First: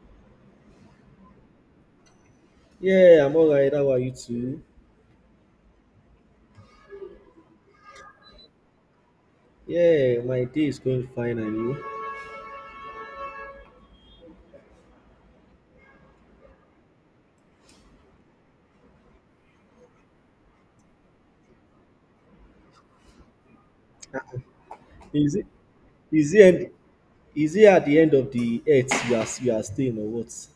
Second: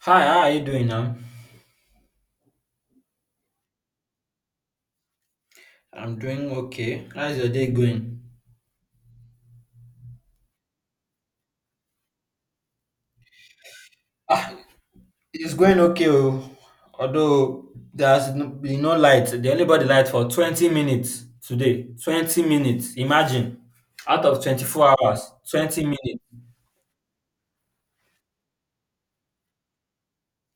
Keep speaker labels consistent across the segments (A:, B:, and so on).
A: Hi, how are you doing now?
B: Yeah, I'm all right. How are you too?
A: I'm doing okay. How's your day going?
B: Yeah, my day is going fine and you?
A: It's going okay. Oh, although there's been no light. They only brought the light for 20 minutes today. 20 minutes, imagine. Out of 24 hours,
B: Is it
A: 20 minutes.
B: is it end, is it at the end of the earth you are staying or what?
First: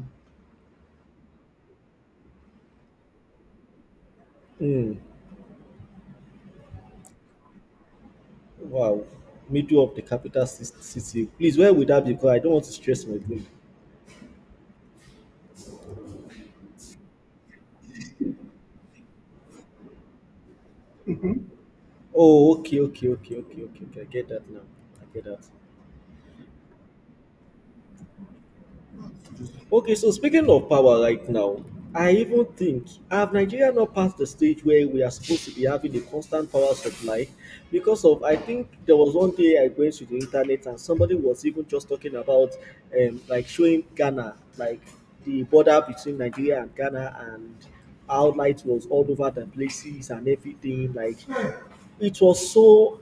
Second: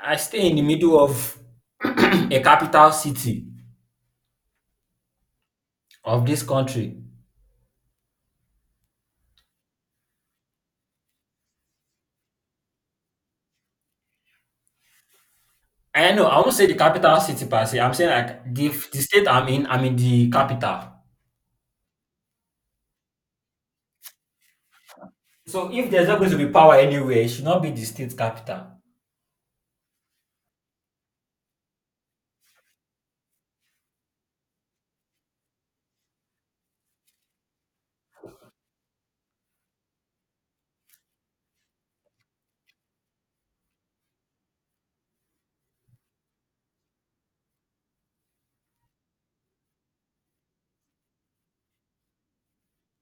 A: I stay in the middle of a capital city
B: Hmm.
A: of this country.
B: Wow. Middle of the capital city. Please, where would that be? Because I don't want to stress my brain.
A: I know, I won't say the capital city per se. I'm saying like the state I'm in the capital.
B: Oh, okay, okay, okay, okay, okay, okay. I get that now. I get that.
A: So if there's not going to be power anywhere, it should not be the state capital.
B: Okay, so speaking of power right now, I even think have Nigeria not passed the stage where we are supposed to be having a constant power supply because of I think there was one day I went to the internet and somebody was even just talking about like showing Ghana like the border between Nigeria and Ghana and how light was all over the places and everything, like, it was so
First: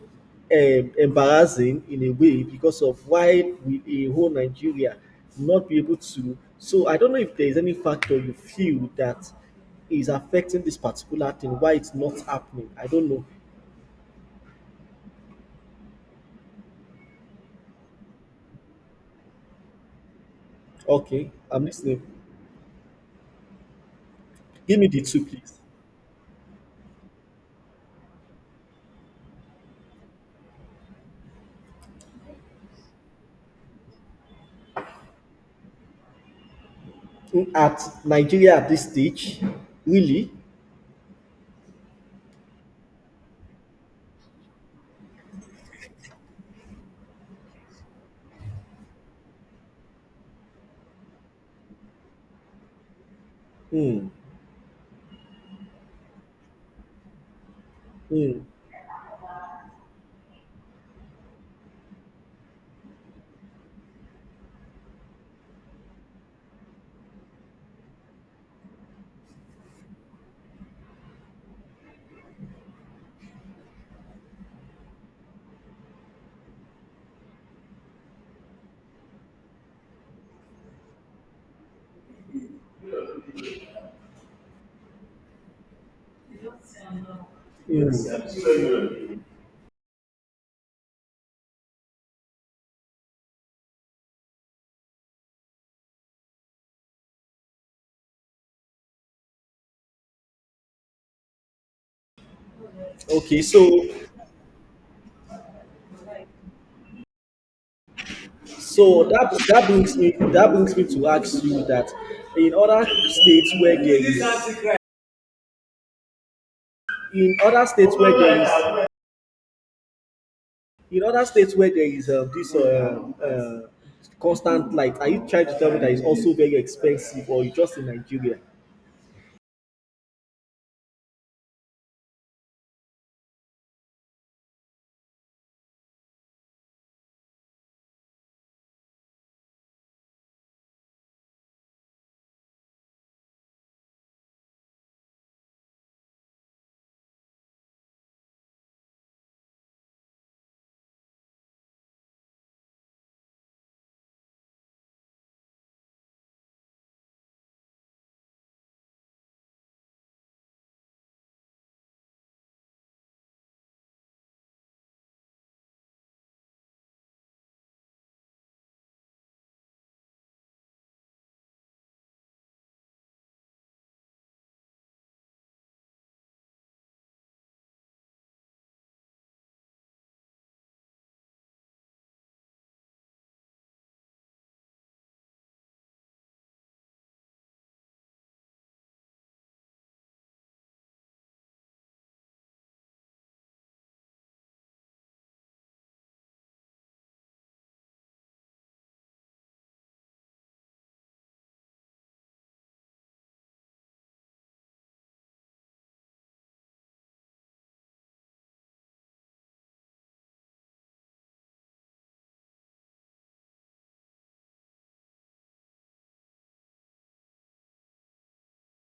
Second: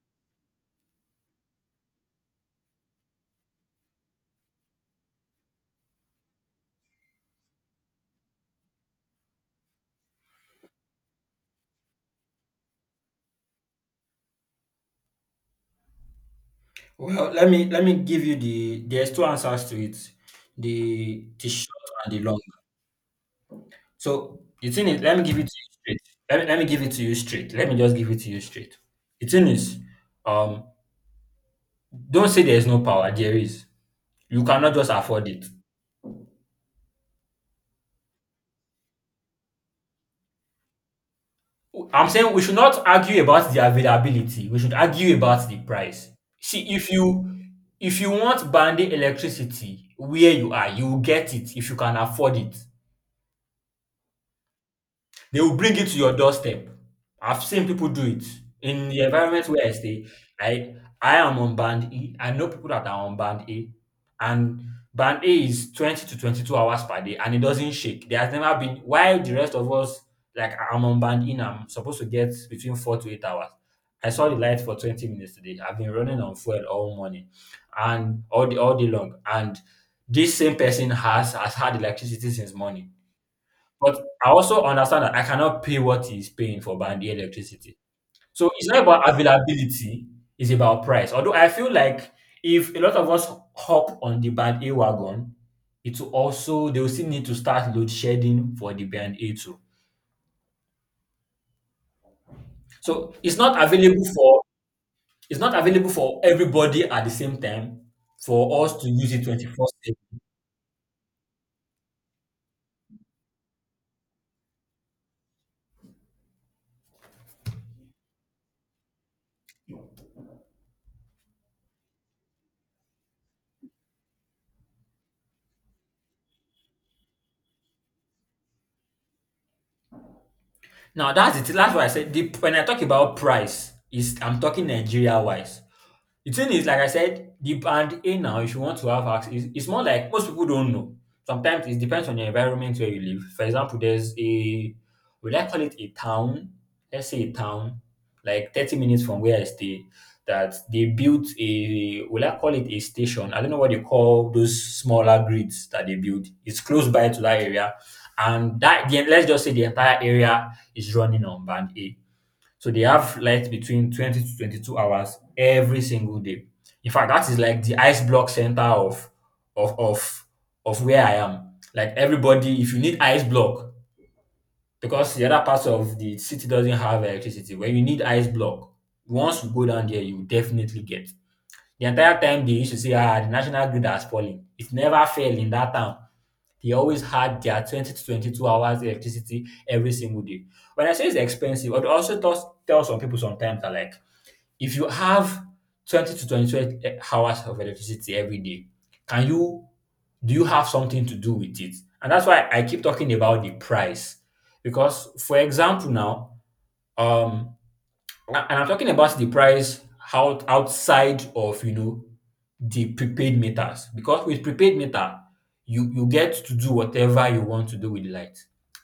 B: embarrassing in a way because of why we a whole Nigeria not be able to. So I don't know if there is any factor you feel that is affecting this particular thing, why it's not happening. I don't know.
A: Well, let me give you, there's two answers to it, the
B: Okay,
A: the
B: I'm
A: short
B: listening.
A: and the long. So the
B: Give
A: thing
B: me
A: is,
B: the
A: let me
B: two,
A: give it to
B: please.
A: you straight. Let me give it to you straight. Let me just give it to you straight. The thing is, um, don't say there is no power. There is. You cannot just afford it.
B: Mm, at Nigeria at this stage, really?
A: I'm saying we should not argue about the availability. We should argue about the price. See, if you want band electricity where you are, you will get it if you can afford it.
B: Hmm.
A: They will bring it to your doorstep. I've seen people do it
B: Hmm.
A: in the environment where I stay. I I am on band E. I know people that are on band A, and band A is 20 to 22 hours per day, and it doesn't shake. There has never been. While the rest of us, like I'm on band E, and I'm supposed to get between 4 to 8 hours. I saw the light for 20 minutes today. I've been running on fuel all morning, and all day long, and this same person has had electricity since morning, but I also understand that I cannot pay what he's paying for Bandi electricity.
B: Hmm.
A: So it's not about availability, it's about price. Although I feel like if a lot of us hop on the band A wagon, it will also they will still need to start load shedding for the band A too. So it's
B: Okay,
A: not
B: so.
A: available for it's not available for everybody at the same time for us to
B: So
A: use it
B: that that brings me
A: 24/7.
B: that brings me to ask you that in other states where there is in other states where there is this uh, constant light, are you trying to tell me that it's also very expensive or it's just in Nigeria?
A: Now that's it. That's why I said when I talk about price, is I'm talking Nigeria wise. The thing is, like I said, the band A now, if you want to have access, it's more like most people don't know. Sometimes it depends on your environment where you live. For example, there's will I call it a town? Let's say a town, like 30 minutes from where I stay, that they built will I call it a station? I don't know what they call those smaller grids that they build. It's close by to that area. And let's just say the entire area is running on band A. So they have light between 20 to 22 hours every single day. In fact, that is like the ice block center of of of where I am. Like everybody, if you need ice block, because the other parts of the city doesn't have electricity, when you need ice block, once you go down there, you definitely get. The entire time they used to say, ah, the national grid has fallen. It never fell in that town. They always had their 20 to 22 hours electricity every single day. When I say it's expensive, I also tell some people sometimes that, like, if you have 20 to 22 hours of electricity every day, can you, do you have something to do with it? And that's why I keep talking about the price. Because for example now, um, and I'm talking about the price outside of the prepaid meters, because with prepaid meter you get to do whatever you want to do with the light.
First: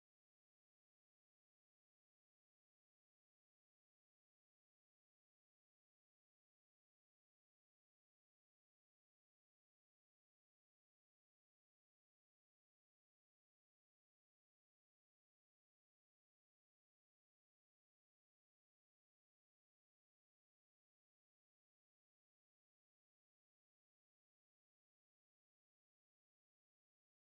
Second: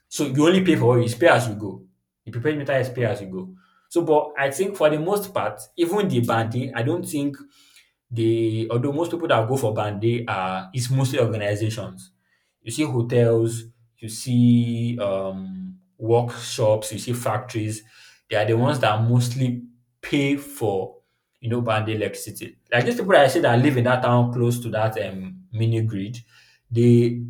A: So you only pay for what you it's pay as you go. The prepaid meter is pay as you go. So, but I think for the most part, even the banding, I don't think they although most people that go for band are it's mostly organizations. You see hotels, you see workshops, you see factories. They are the ones that mostly pay for band electricity. Like these people that I say that live in that town close to that mini grid, they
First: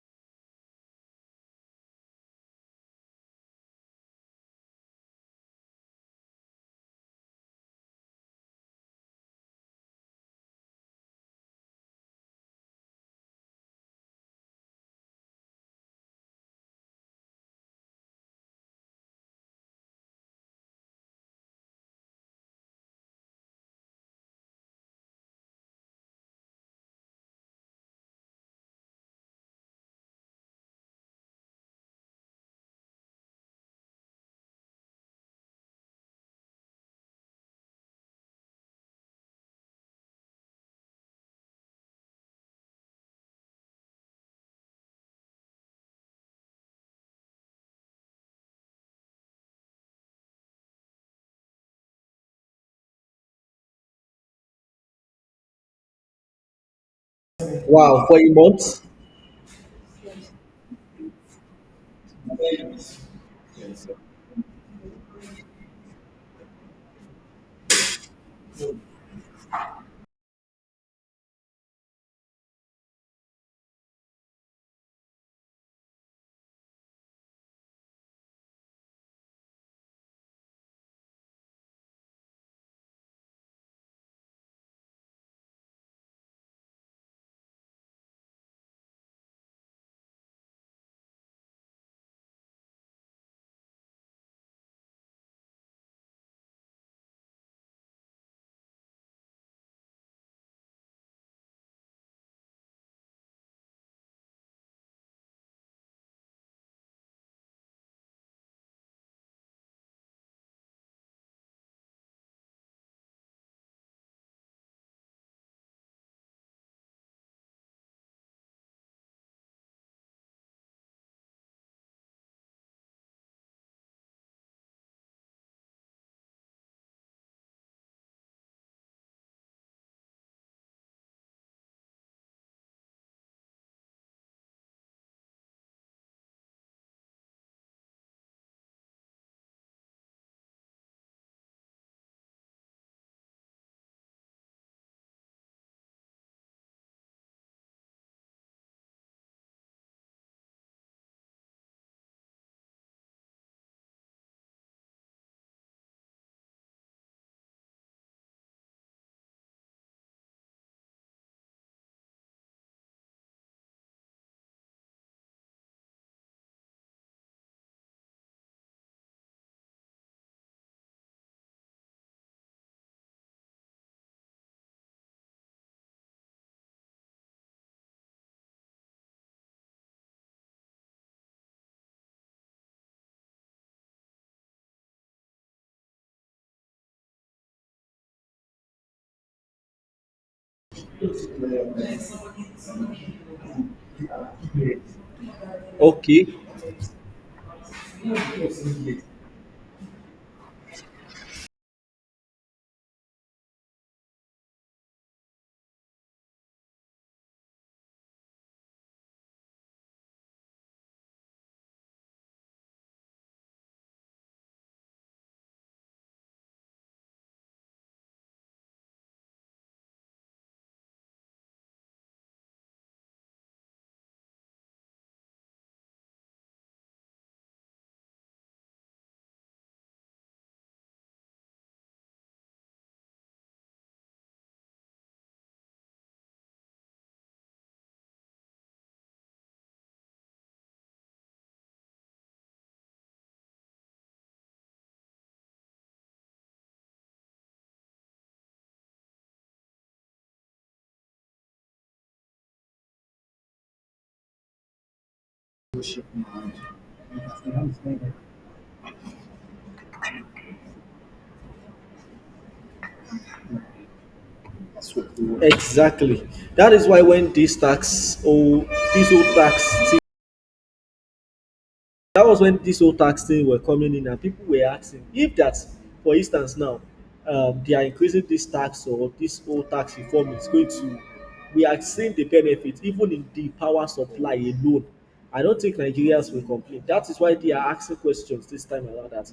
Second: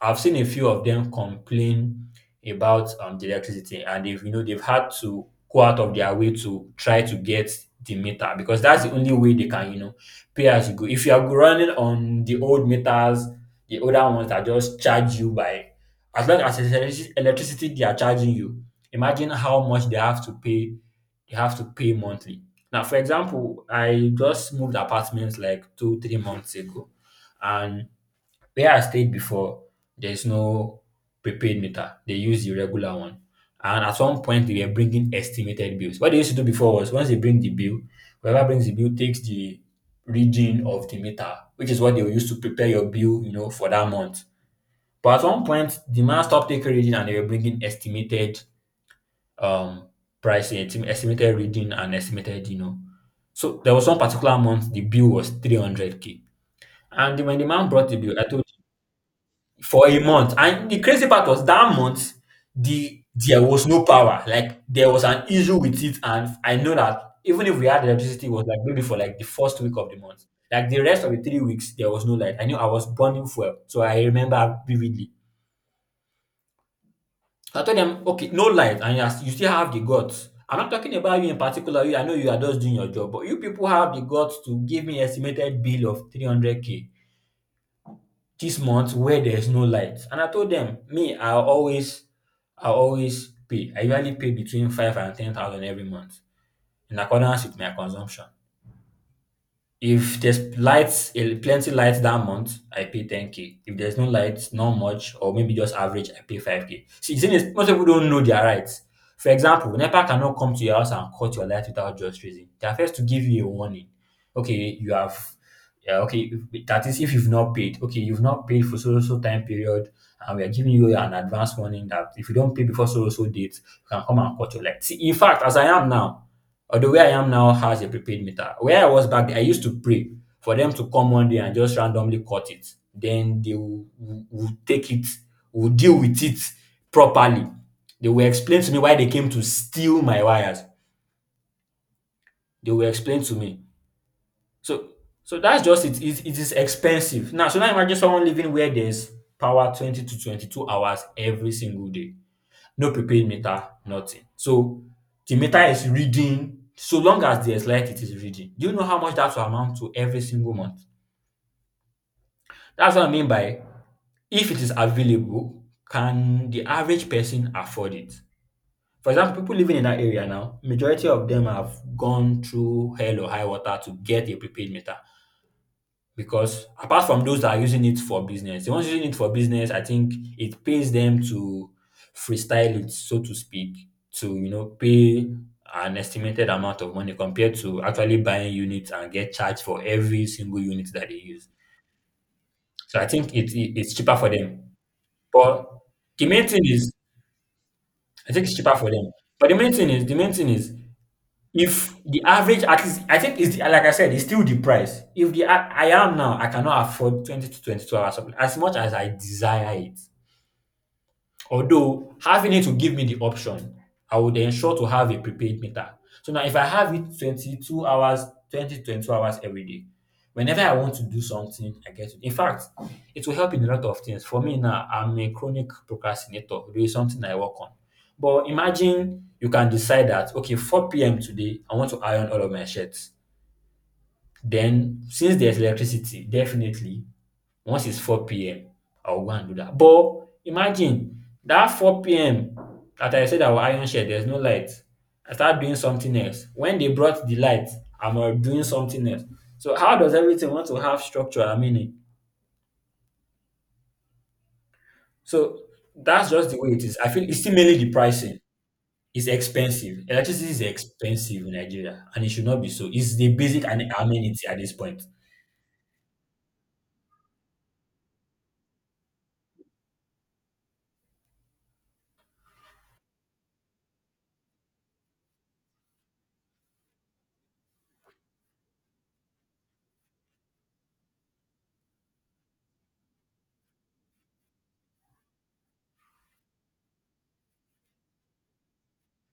A: I've seen a few of them complain about the electricity, and they've you know they've had to go out of their way to try to get the meter, because that's the only way they can pay as you go. If you are running on the old meters, the older ones that just charge you by as long as it's electricity they are charging you, imagine how much they have to pay monthly. Now, for example, I just moved apartments like two, 3 months ago. And where I stayed before, there's no prepaid meter. They use the regular one. And at one point, they were bringing estimated bills. What they used to do before was, once they bring the bill, whoever brings the bill takes the reading of the meter, which is what they used to prepare your bill, for that month. But at one point, the man stopped taking reading and they were bringing estimated um price, estimated reading and estimated. So there was one particular month the bill was 300K. And when the man brought the
B: Wow, for
A: bill, I
B: a
A: told.
B: month?
A: For a month. And the crazy part was, that month, there was no power. Like, there was an issue with it, and I know that even if we had electricity, it was like maybe for like the first week of the month. Like, the rest of the 3 weeks, there was no light. I knew I was burning fuel, so I remember vividly. So I told them, okay, no light, and you, you still have the guts. I'm not talking about you in particular. You, I know you are just doing your job, but you people have the guts to give me estimated bill of 300K. This month where there's no light. And I told them, me, I usually pay between five and ten thousand every month in accordance with my consumption. If there's lights, eh, plenty lights that month, I pay 10K. If there's no lights, not much, or maybe just average, I pay 5K. See, the thing is, most people don't know their rights. For example, NEPA cannot come to your house and cut your light without just reason. They are first to give you a warning. Okay, you have, yeah, okay, that is if you've not paid. Okay, you've not paid for so so time period, and we are giving you an advance warning that if you don't pay before so so date, you can come and cut your light. See, in fact, as I am now, although where I am now has a prepaid meter. Where I was back then, I used to pray for them to come one day and just randomly cut it. Then they will take it, will deal with it properly. They will explain to me why they came to steal my wires. They will explain to me. So that's just it. It is expensive. Now, so now imagine someone living where there's power 20 to 22 hours every single day, no prepaid meter, nothing. So the meter is reading; so long as there's light, it is reading. Do you know how much that will amount to every single month? That's what I mean by, if it is available, can the average person afford it? For example, people living in that area now, majority of them have gone through hell or high water to get a prepaid meter, because apart from those that are using it for business, the ones using it for business, I think it pays them to freestyle it, so to speak, to pay an estimated amount of money compared to actually buying units and get charged for every single unit that they use. So I think it's cheaper for them. But the
B: Okay,
A: main thing is, I think it's cheaper for them. But the main thing is, If the average artist I think it's the like I said, it's still the price. If the I am now, I cannot afford 20 to 22 hours of as much as I desire it. Although having it will give me the option, I would ensure to have a prepaid meter. So now if I have it 22 hours, twenty-twenty-two hours every day, whenever I want to do something, I get it. In fact, it will help in a lot of things. For me now, I'm a chronic procrastinator. There is something I work on. But imagine you can decide that, okay, 4 p.m. today, I want to iron all of my shirts. Then, since there's electricity, definitely once it's 4 p.m., I'll go and do that. But imagine that 4 p.m. that I said I will iron shirt, there's no light. I start doing something else. When they brought the light, I'm doing something else. So how does everything want to have structure and meaning? So that's just the way it is. I feel it's still mainly the pricing. It's expensive. Electricity is expensive in Nigeria, and it should not be so. It's the basic and amenity at this point.
B: exactly. That is why when this tax, oh, this old tax, that was when this whole tax thing were coming in and people were asking if that, for instance now, they are increasing this tax or this whole tax reform is going to, we are seeing the benefit even in the power supply alone, I don't think Nigerians will complain. That is why they are asking questions this time around, that,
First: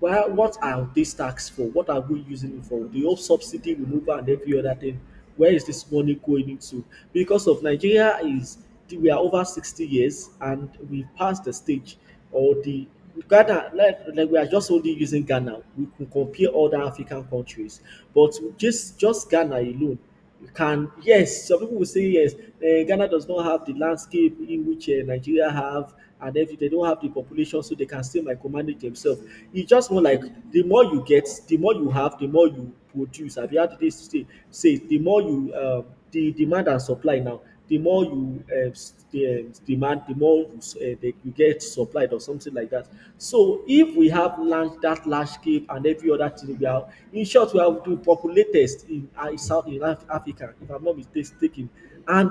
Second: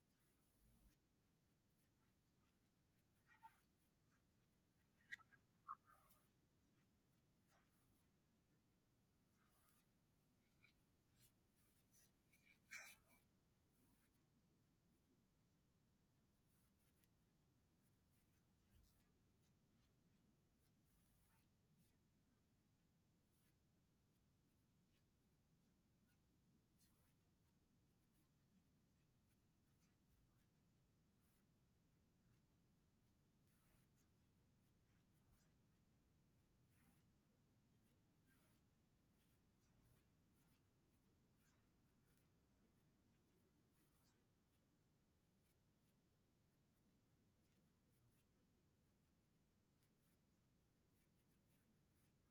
B: well, what are these tax for? What are we using it for? The whole subsidy removal and every other thing. Where is this money going into? Because of Nigeria is, we are over 60 years and we passed the stage, or the Ghana, like, we are just only using Ghana. We can compare other African countries, but just Ghana alone. You can, yes, some people will say, yes, Ghana does not have the landscape in which Nigeria have, and if they don't have the population, so they can still micromanage themselves. It's just more like, the more you get, the more you have, the more you produce. I've heard this say, the more you the demand and supply, now the more you demand, the more you that you get supplied or something like that. So if we have large, that landscape and every other thing we have, in short, we have the populatest in South in Africa, if I'm not mistaken, and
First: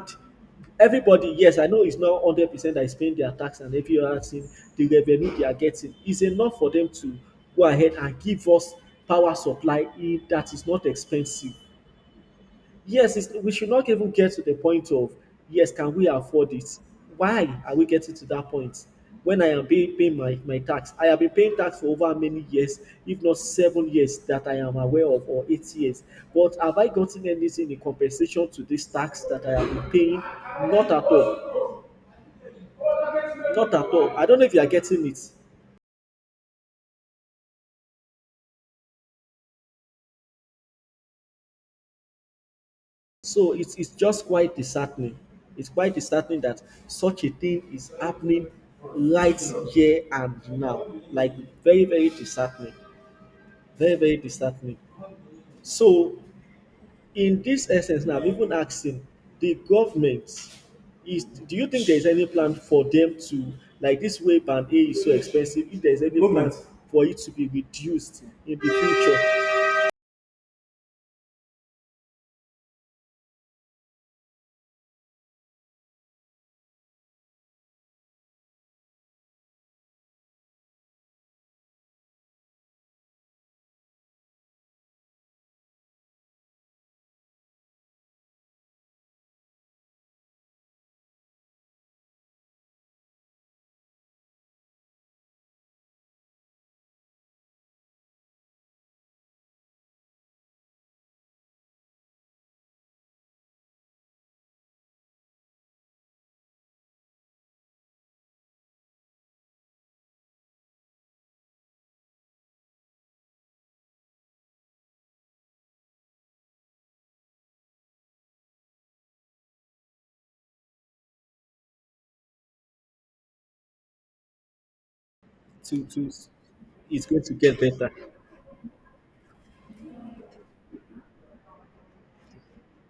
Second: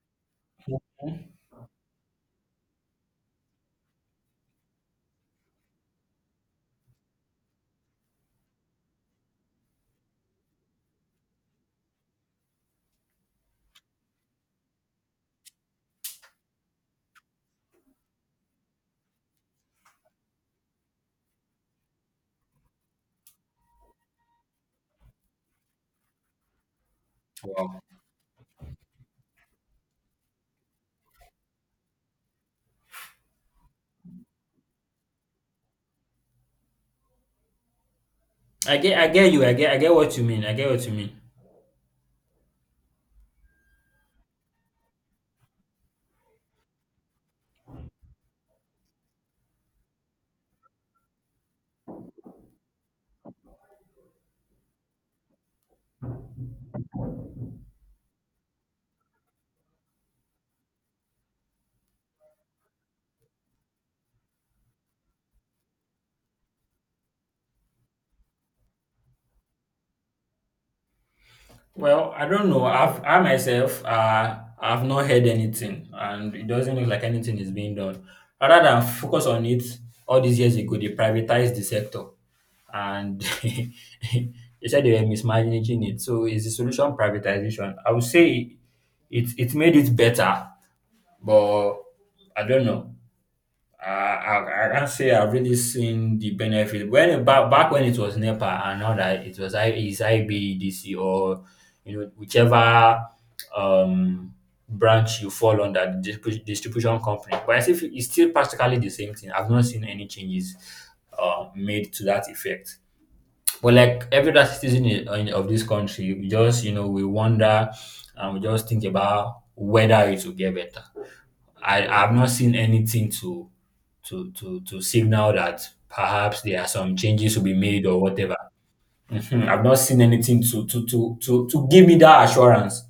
A: Mhm.
B: everybody, yes, I know it's not 100% that is paying their tax and every other thing, the revenue they are getting is enough for them to go ahead and give us power supply in that is not expensive. Yes, it's, we should not even get to the point of, yes, can we afford it? Why are we getting to that point? When I am paying, my tax, I have been paying tax for over many years, if not 7 years that I am aware of, or 8 years. But have I gotten anything in
A: Wow.
B: compensation to this tax that I have been paying? Not at all. Not at all. I don't know if you are getting it.
A: I get you. I get what you mean. I get what you mean.
B: So it's just quite disheartening. It's quite disheartening that such a thing is happening right here and now. Like, very, very disheartening. Very, very disheartening. So in this essence now, I'm even asking the government is, do you think there's any plan for them to, like, this way, band A is so expensive, if there's any plan moment for it to be reduced in the future.
A: Well, I don't know. I myself, I've not heard anything, and it doesn't look like anything is being done. Rather than focus on it, all these years ago, they privatized the sector, and they said they were mismanaging it. So, is the solution privatization? I would say it made it better, but I don't know. I can't say I've really seen the benefit. When it- back back when it was NEPA, and now that it was I is IBEDC, or whichever um branch you fall under, the distribution company. But I see it's still practically the same thing. I've not seen any changes made to that effect. But like every other citizen of this country, we just you know we wonder, and we just think about whether it will get better. I've not seen anything to signal that
B: To
A: perhaps there are some
B: it's going to
A: changes to be
B: get
A: made
B: better.
A: or whatever. Mhm. I've not seen anything to give me that assurance.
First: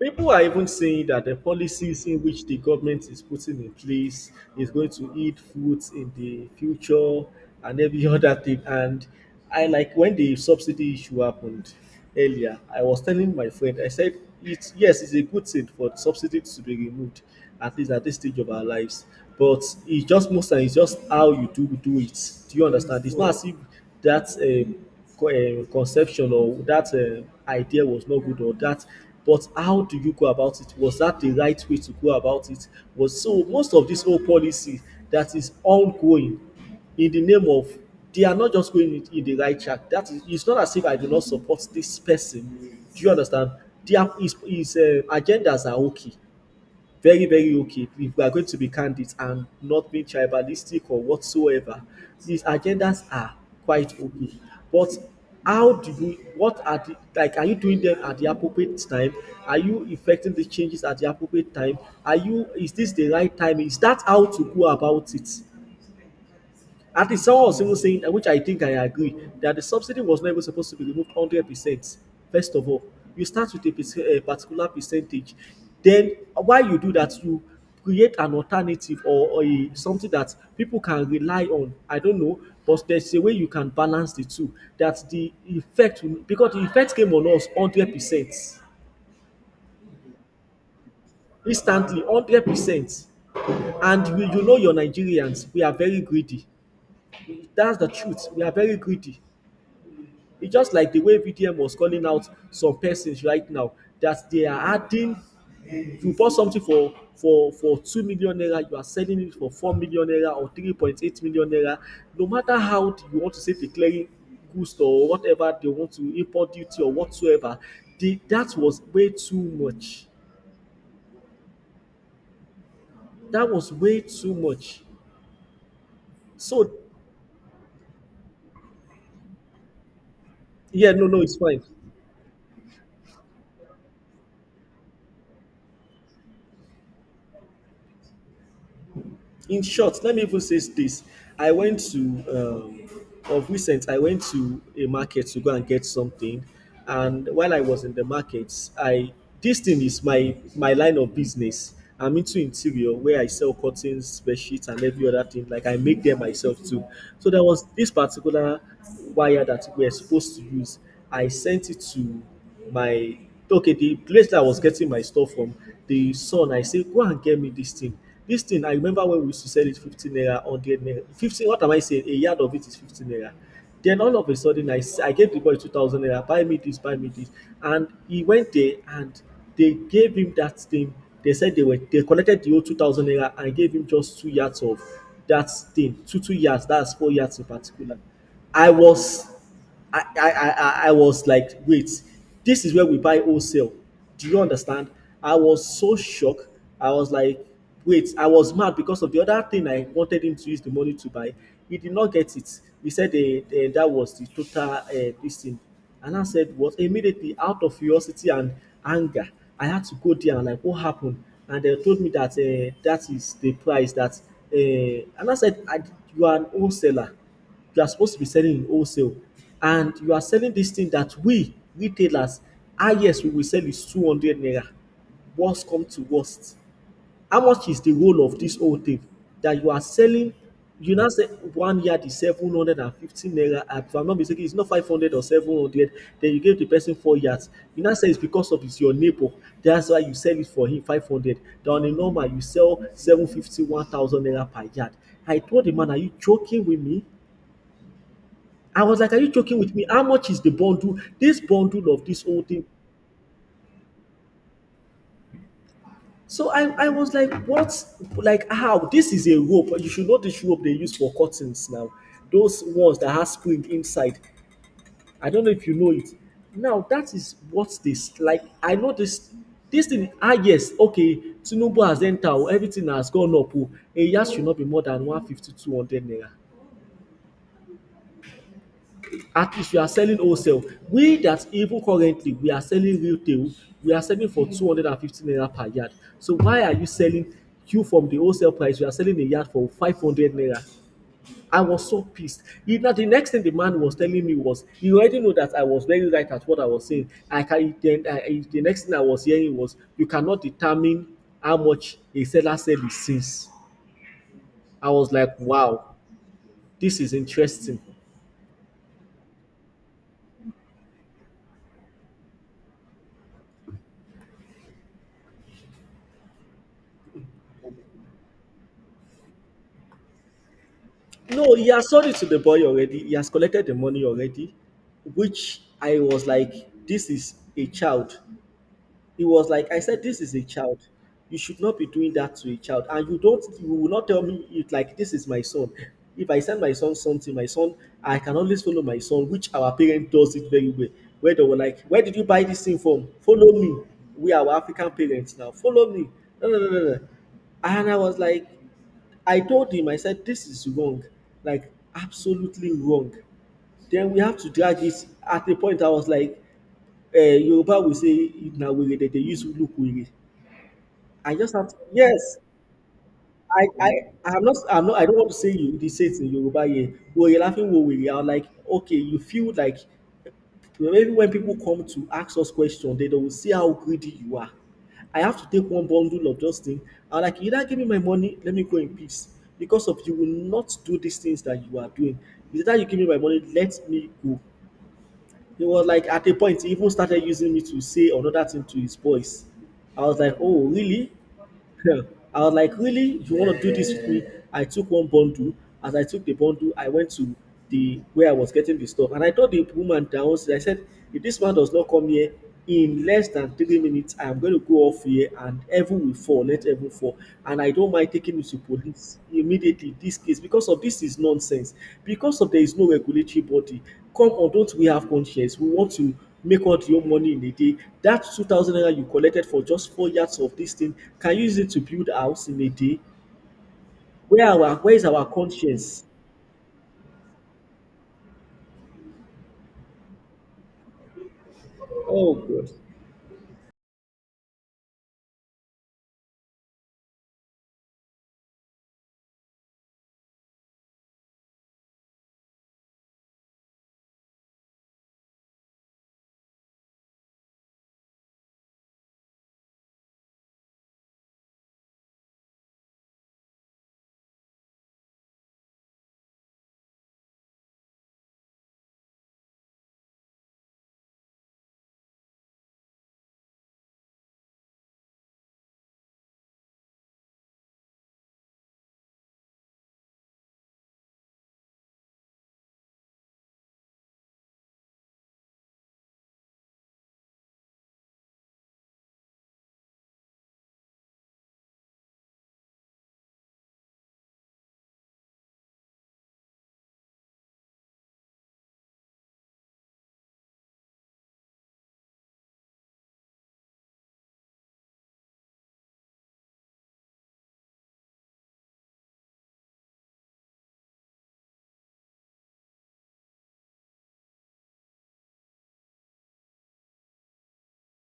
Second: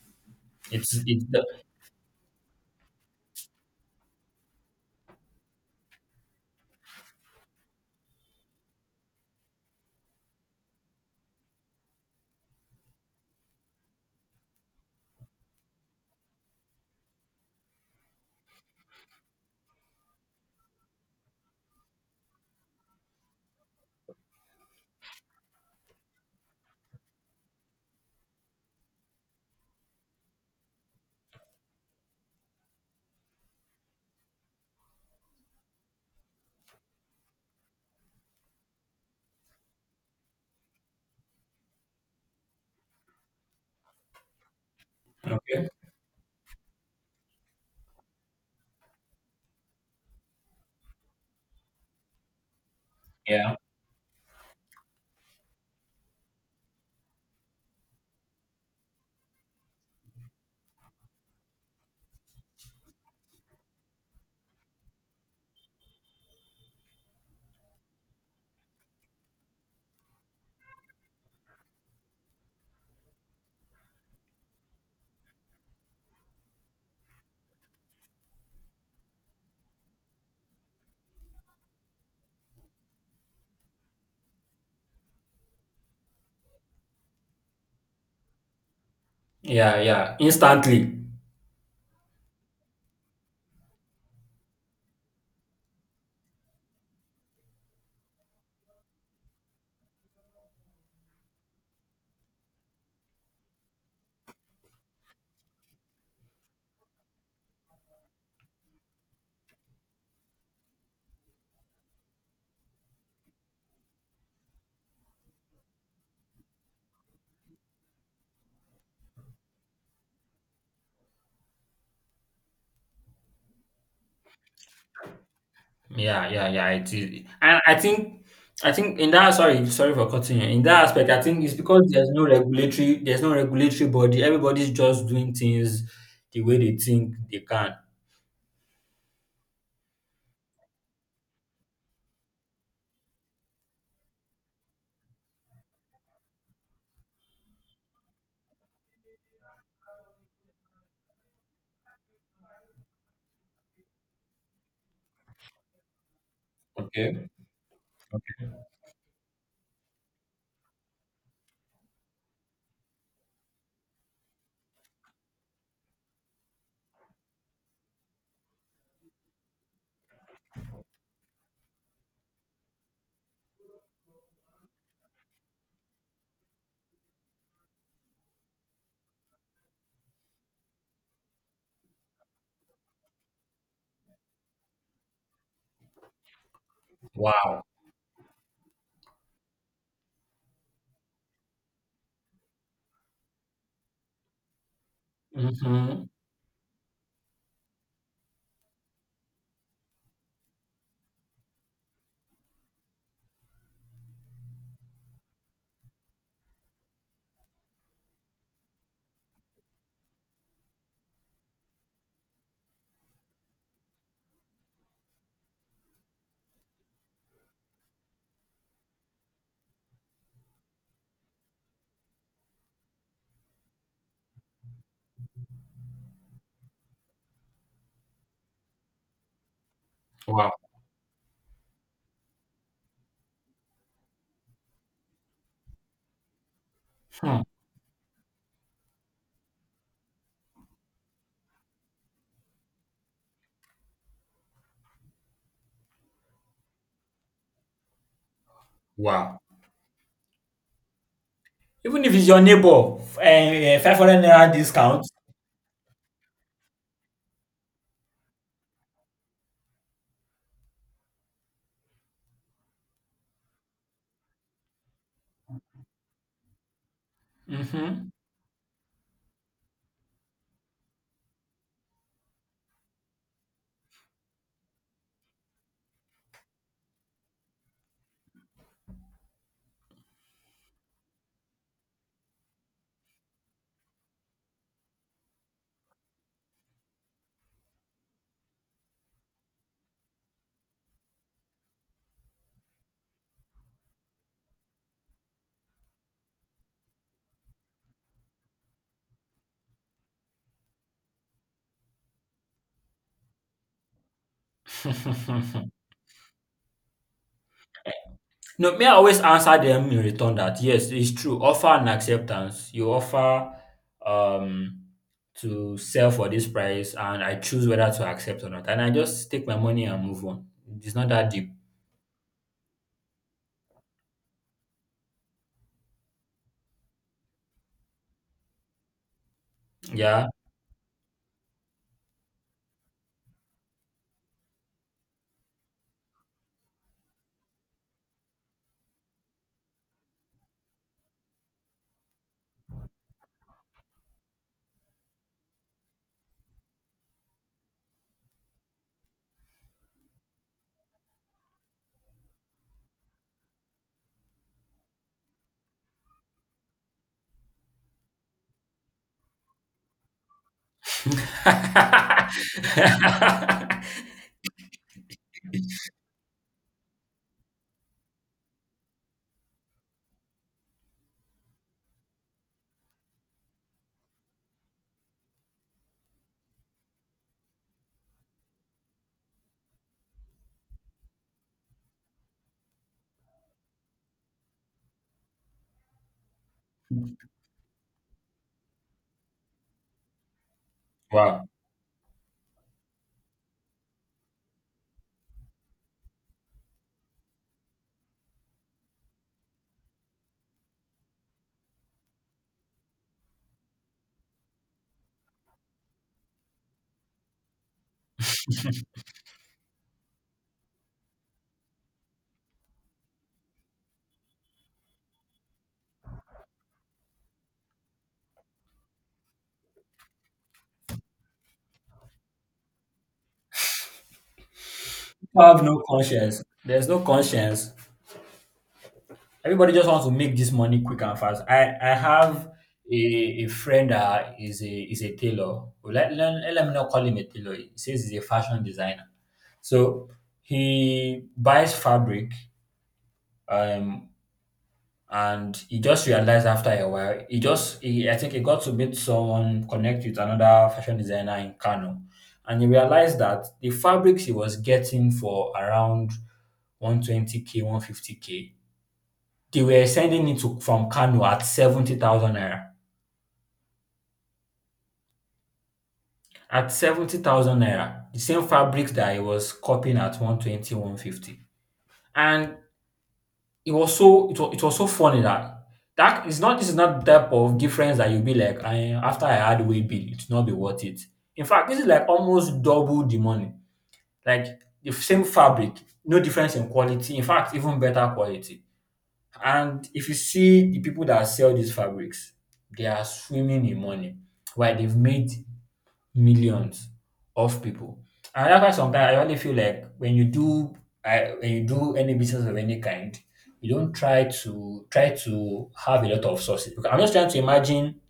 B: People are even
A: It's
B: saying
A: it's
B: that the
A: the,
B: policies in which the government is putting in place is going to eat fruits in the future and every other thing. And I, like, when the subsidy issue happened earlier, I was telling my friend, I said, yes, it's a good thing for subsidy to be removed, at least at this stage of our lives. But it's just most times, it's just how you do it. Do you understand? It's not as if that. Um, Conception or that idea was not good, or that, but how do you go about it, was that the right way to go about it? Was so most of this whole policy that is ongoing in the name of, they are not just going in the right track. That is, it's not as if I do not support this person. Do you understand? Their, his agendas
A: okay.
B: are okay. Very, very okay. If we are going to be candid and not being tribalistic or whatsoever, these agendas are
A: Yeah.
B: quite okay. But, how do you, what are the, like, are you doing them at the appropriate time? Are you effecting the changes at the appropriate time? Are you, is this the right time? Is that how to go about it? At least someone was even saying, which I think I agree, that the subsidy was not even supposed to be removed 100%. First of all, you start with a, a particular percentage. Then, while you do that, you create an alternative, or something that people can rely on. I don't know, but there's a way you can balance the two. That the effect, because the effect came on us 100%,
A: Yeah, yeah. Instantly.
B: instantly 100%. And we, your Nigerians, we are very greedy. That's the truth. We are very greedy. It's just like the way VDM was calling out some persons right now, that they are adding. If you bought something for 2 million naira, you are selling it for 4 million naira, or 3.8 million naira. No matter how you want to say declaring goods or whatever, they want to import duty or whatsoever, that was way too much. That was way too much.
A: Yeah, yeah, yeah.
B: So,
A: It is, and I think in that sorry, sorry for cutting you. In that
B: yeah, no,
A: aspect,
B: no,
A: I
B: it's
A: think it's
B: fine.
A: because there's no regulatory body. Everybody's just doing things the way they think they can.
B: In short, let me even say this. I went to um of recent, I went to a market to go and get something, and while I was in the market, I this thing is my line of business. I'm into interior, where I sell curtains, bed sheets, and every other thing. Like, I make them myself too.
A: Okay.
B: So there was this particular wire that we are supposed to use. I sent it to my okay, the place that I was getting my stuff from, the son, I say, go and get me this thing. This thing, I remember when we used to sell it 15 naira, 100 naira, 15, what am I saying, a yard of it is 15 naira. Then, all of a sudden, I gave the boy 2000 naira, buy me this, buy me this. And he went there, and they gave him that thing. They said they collected the old 2000 naira, and gave him just 2 yards of that thing. Two yards, that's 4 yards in
A: Wow.
B: particular. I was, I was like, wait, this is where we buy wholesale. Do you understand? I was so
A: Hmm.
B: shocked. I was like, wait, I was mad because of the other thing I wanted him to use the money to buy. He did not get it. He said, that was the total this thing. And I said, what? Immediately, out of curiosity and anger, I had to go there and, like, what happened? And they told me that, that is the price that. And I said, you are an wholesaler, you are supposed to be selling in wholesale, and you are selling this thing that we retailers, ah, yes, we will sell is 200 naira. Worst come to worst, how much is the role of this whole thing that you are selling?
A: Wow.
B: You now say 1 yard is 750 naira, and if I'm not mistaken, it's not 500 or 700. Then you give the person four
A: Hmm.
B: yards You now say it's because of it's your neighbor, that's why you sell it for him 500, then on a normal you sell seven fifty, one thousand naira per yard. I told the man, are you joking with me? I was like, are you
A: Wow.
B: joking with me? How much is the bundle? This bundle
A: Even
B: of
A: if
B: this
A: it's your
B: whole thing.
A: neighbor, 500 naira discount.
B: So I was like, what? Like, how? This is a rope. You should know this rope they use for curtains now. Those ones that have spring inside. I don't know if you know it. Now, that is what
A: Mhm.
B: this, like, I know this. This thing, yes, okay, Tinubu has entered, everything has gone up. Oh, a yard should not be more than one fifty two hundred naira. At least you are selling wholesale. We that even currently we are selling retail, we are selling for 250 naira per yard. So why are you selling you from the wholesale price? You are selling a yard for 500 naira. I was so pissed. You know, the next thing the man was telling me was, you already know that I was very right at what I was saying. I can then I, the next thing I was hearing was, you cannot determine how much a seller sell is since. I was like, wow, this is interesting.
A: No, me, I always answer them in return that yes, it's true. Offer and acceptance. You offer um to sell for this price, and I choose whether to accept or not. And I just take my money and move on. It's not that deep.
B: No, he has sold it to the boy already. He has collected the money already, which I was like, this is a child. He was like, I said, this
A: Yeah.
B: is a child. You should not be doing that to a child. And you will not tell me it like this is my son. If I send my son something, my son, I can always follow my son, which our parent does it very well. Where they were like, where did you buy this thing from? Follow me. We are our African parents now. Follow me. No, no, no, no, no. And I was like, I told him, I said, this is wrong, like absolutely wrong. Then we have to drag it. At a point, I was like, Yoruba will say, na were that they use look were. I just have to, yes, I, I'm not, I don't want to say you, the say it in Yoruba here. Were laughing, were I was like, okay, you feel like maybe when people come to ask us questions, they will see how greedy you are. I have to take one bundle of those things. I'm like, either give me my money, let me go in peace. Because of you will not do these things that you are doing. Either you give me my money, let me go. He was like, at a point, he even started using me to say another thing to his boys. I was like, oh, really?
A: Wow.
B: Yeah. I was like, really? You want to do this with me? I took one bundle. As I took the bundle, I went to the where I was getting the stuff, and I told the woman downstairs. I said, if this man does not come here in less than 3 minutes, I am going to go off here, and everyone will fall. Let everyone fall, and I don't mind taking you to police immediately. This case because of this is nonsense. Because of there is no regulatory body. Come on, don't we have conscience? We want to make out your money in a day. That 2,000 naira you collected for just 4 yards of this thing, can you use it to build house in a day? Where is our
A: People have no
B: conscience?
A: conscience. There's no conscience. Everybody just wants to make this money quick and fast. I
B: Oh
A: have
B: God.
A: a friend that is a tailor. Well, let me not call him a tailor. He says he's a fashion designer. So he buys fabric, um, and he just realized after a while. I think he got to meet someone, connect with another fashion designer in Kano, and he realized that the fabrics he was getting for around 120K, 150K, they were sending it to from Kano at 70,000 naira. At 70,000 naira, the same fabrics that he was copying at one twenty one fifty. And it was so funny that that is not this is not the type of difference that you'll be like, after I had way bill, it will not be worth it. In fact, this is like almost double the money. Like, the same fabric, no difference in quality. In fact, even better quality. And if you see the people that sell these fabrics, they are swimming in money. Why, they've made millions of people. And that's why sometimes I really feel like when you do when you do any business of any kind, you don't try to have a lot of sources. Because I'm just trying to imagine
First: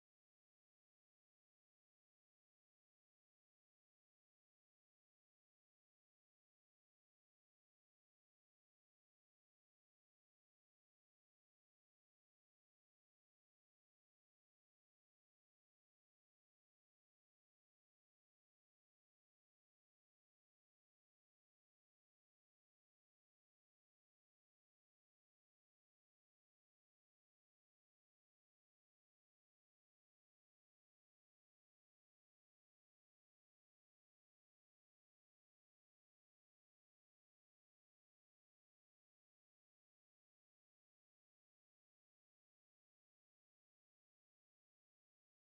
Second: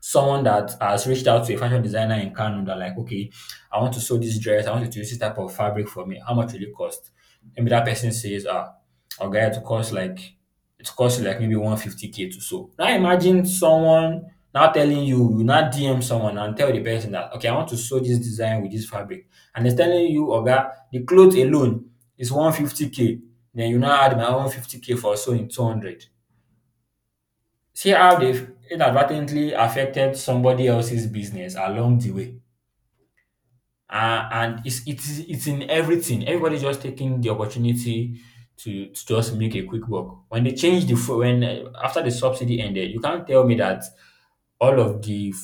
A: someone that has reached out to a fashion designer in Kano that, like, okay, I want to sew this dress, I want you to use this type of fabric for me. How much will it cost? Maybe that person says, ah, okay, it costs you like maybe 150K to sew. Now imagine someone now telling you, you now DM someone and tell the person that okay, I want to sew this design with this fabric, and they're telling you, Oga, the clothes alone is 150K. Then you now add my own 50K for sewing 200. See how they've inadvertently affected somebody else's business along the way. And it's in everything. Everybody's just taking the opportunity to just make a quick buck. When they changed the fu- when after the subsidy ended, you can't tell me that all of the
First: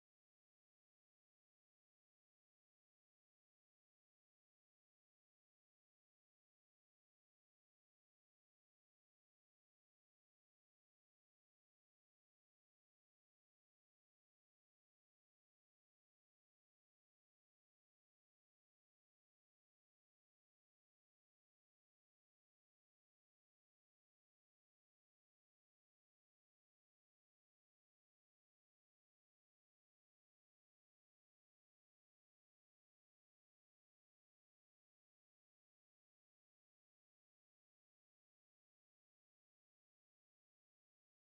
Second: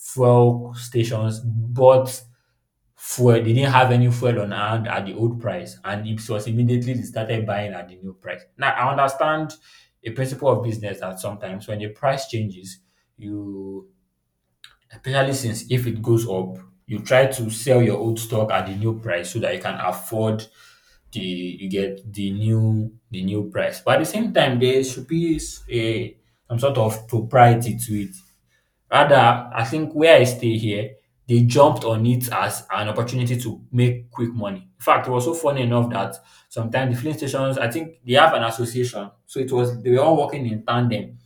A: fuel stations bought fuel. They didn't have any fuel on hand at the old price, and it was immediately they started buying at the new price. Now, I understand a principle of business that sometimes when the price changes, you, especially since if it goes up, you try to sell your old stock at the new price so that you can afford the you get the new price. But at the same time, there should be s- a some sort of propriety to it. Rather, I think where I stay here, they jumped on it as an opportunity to make quick money. In fact, it was so funny enough that sometimes the filling stations, I think they have an association. So it was they were all working in tandem.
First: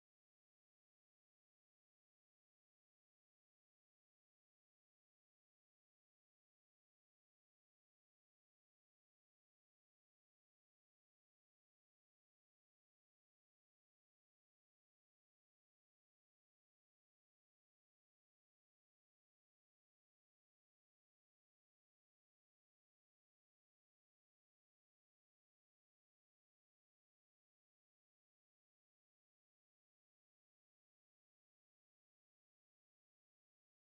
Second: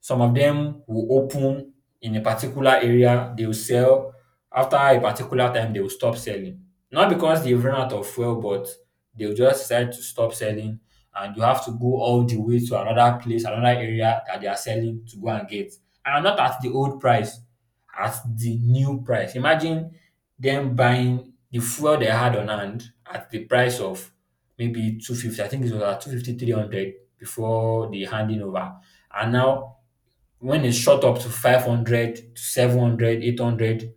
A: Some of them will open in a particular area, they will sell. After a particular time, they will stop selling. Not because they've run out of fuel, but they'll just decide to stop selling, and you have to go all the way to another place, another area that they are selling to go and get. And not at the old price, at the new price. Imagine them buying the fuel they had on hand at the price of maybe 250. I think it was at two fifty three hundred before the handing over. And now when it's shot up to 500, to 700, 800, 800,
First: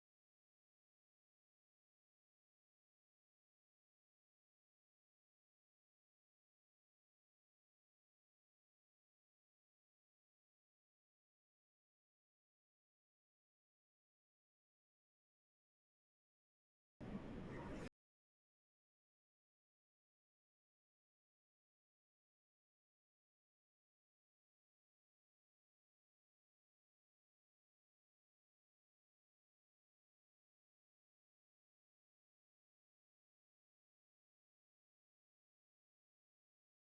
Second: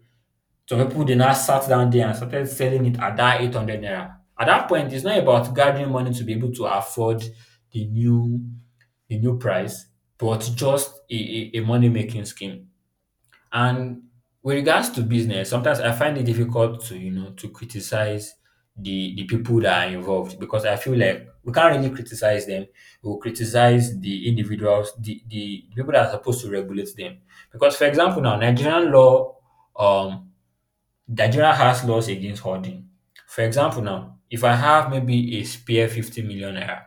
A: some people they now sat down there and started selling it at that 800 naira. At that point, it's not about gathering money to be able to afford the new the new price, but just a money making scheme. And with regards to business, sometimes I find it difficult to you know to criticize the people that are involved, because I feel like we can't really criticize them. We'll criticize the individuals, the people that are supposed to regulate them. Because, for example, now Nigerian law, um, Nigeria has laws against hoarding. For example, now if I have maybe a spare 50 million naira,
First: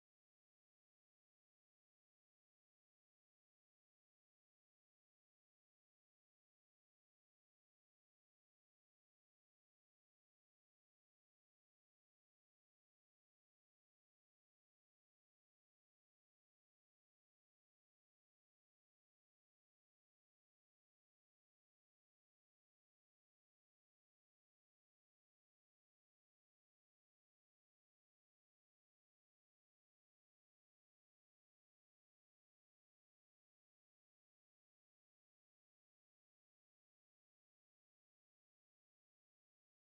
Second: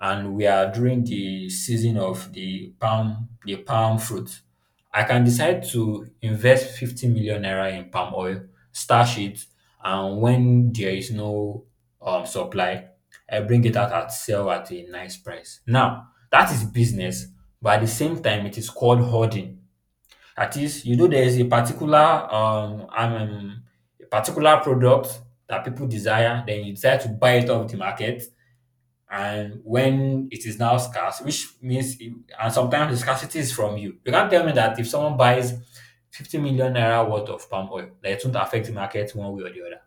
A: and we are during the season of the palm fruit. I can decide to invest 50 million naira in palm oil, stash it, and when there is no supply, I bring it out at sell at a nice price. Now, that is business, but at the same time, it is called hoarding. That is, there is a particular product that people desire, then you decide to buy it off the market, and when it is now scarce, which means, and sometimes the scarcity is from you. You can't tell me that if someone buys 50 million naira worth of palm oil, that it won't affect the market one way or the other.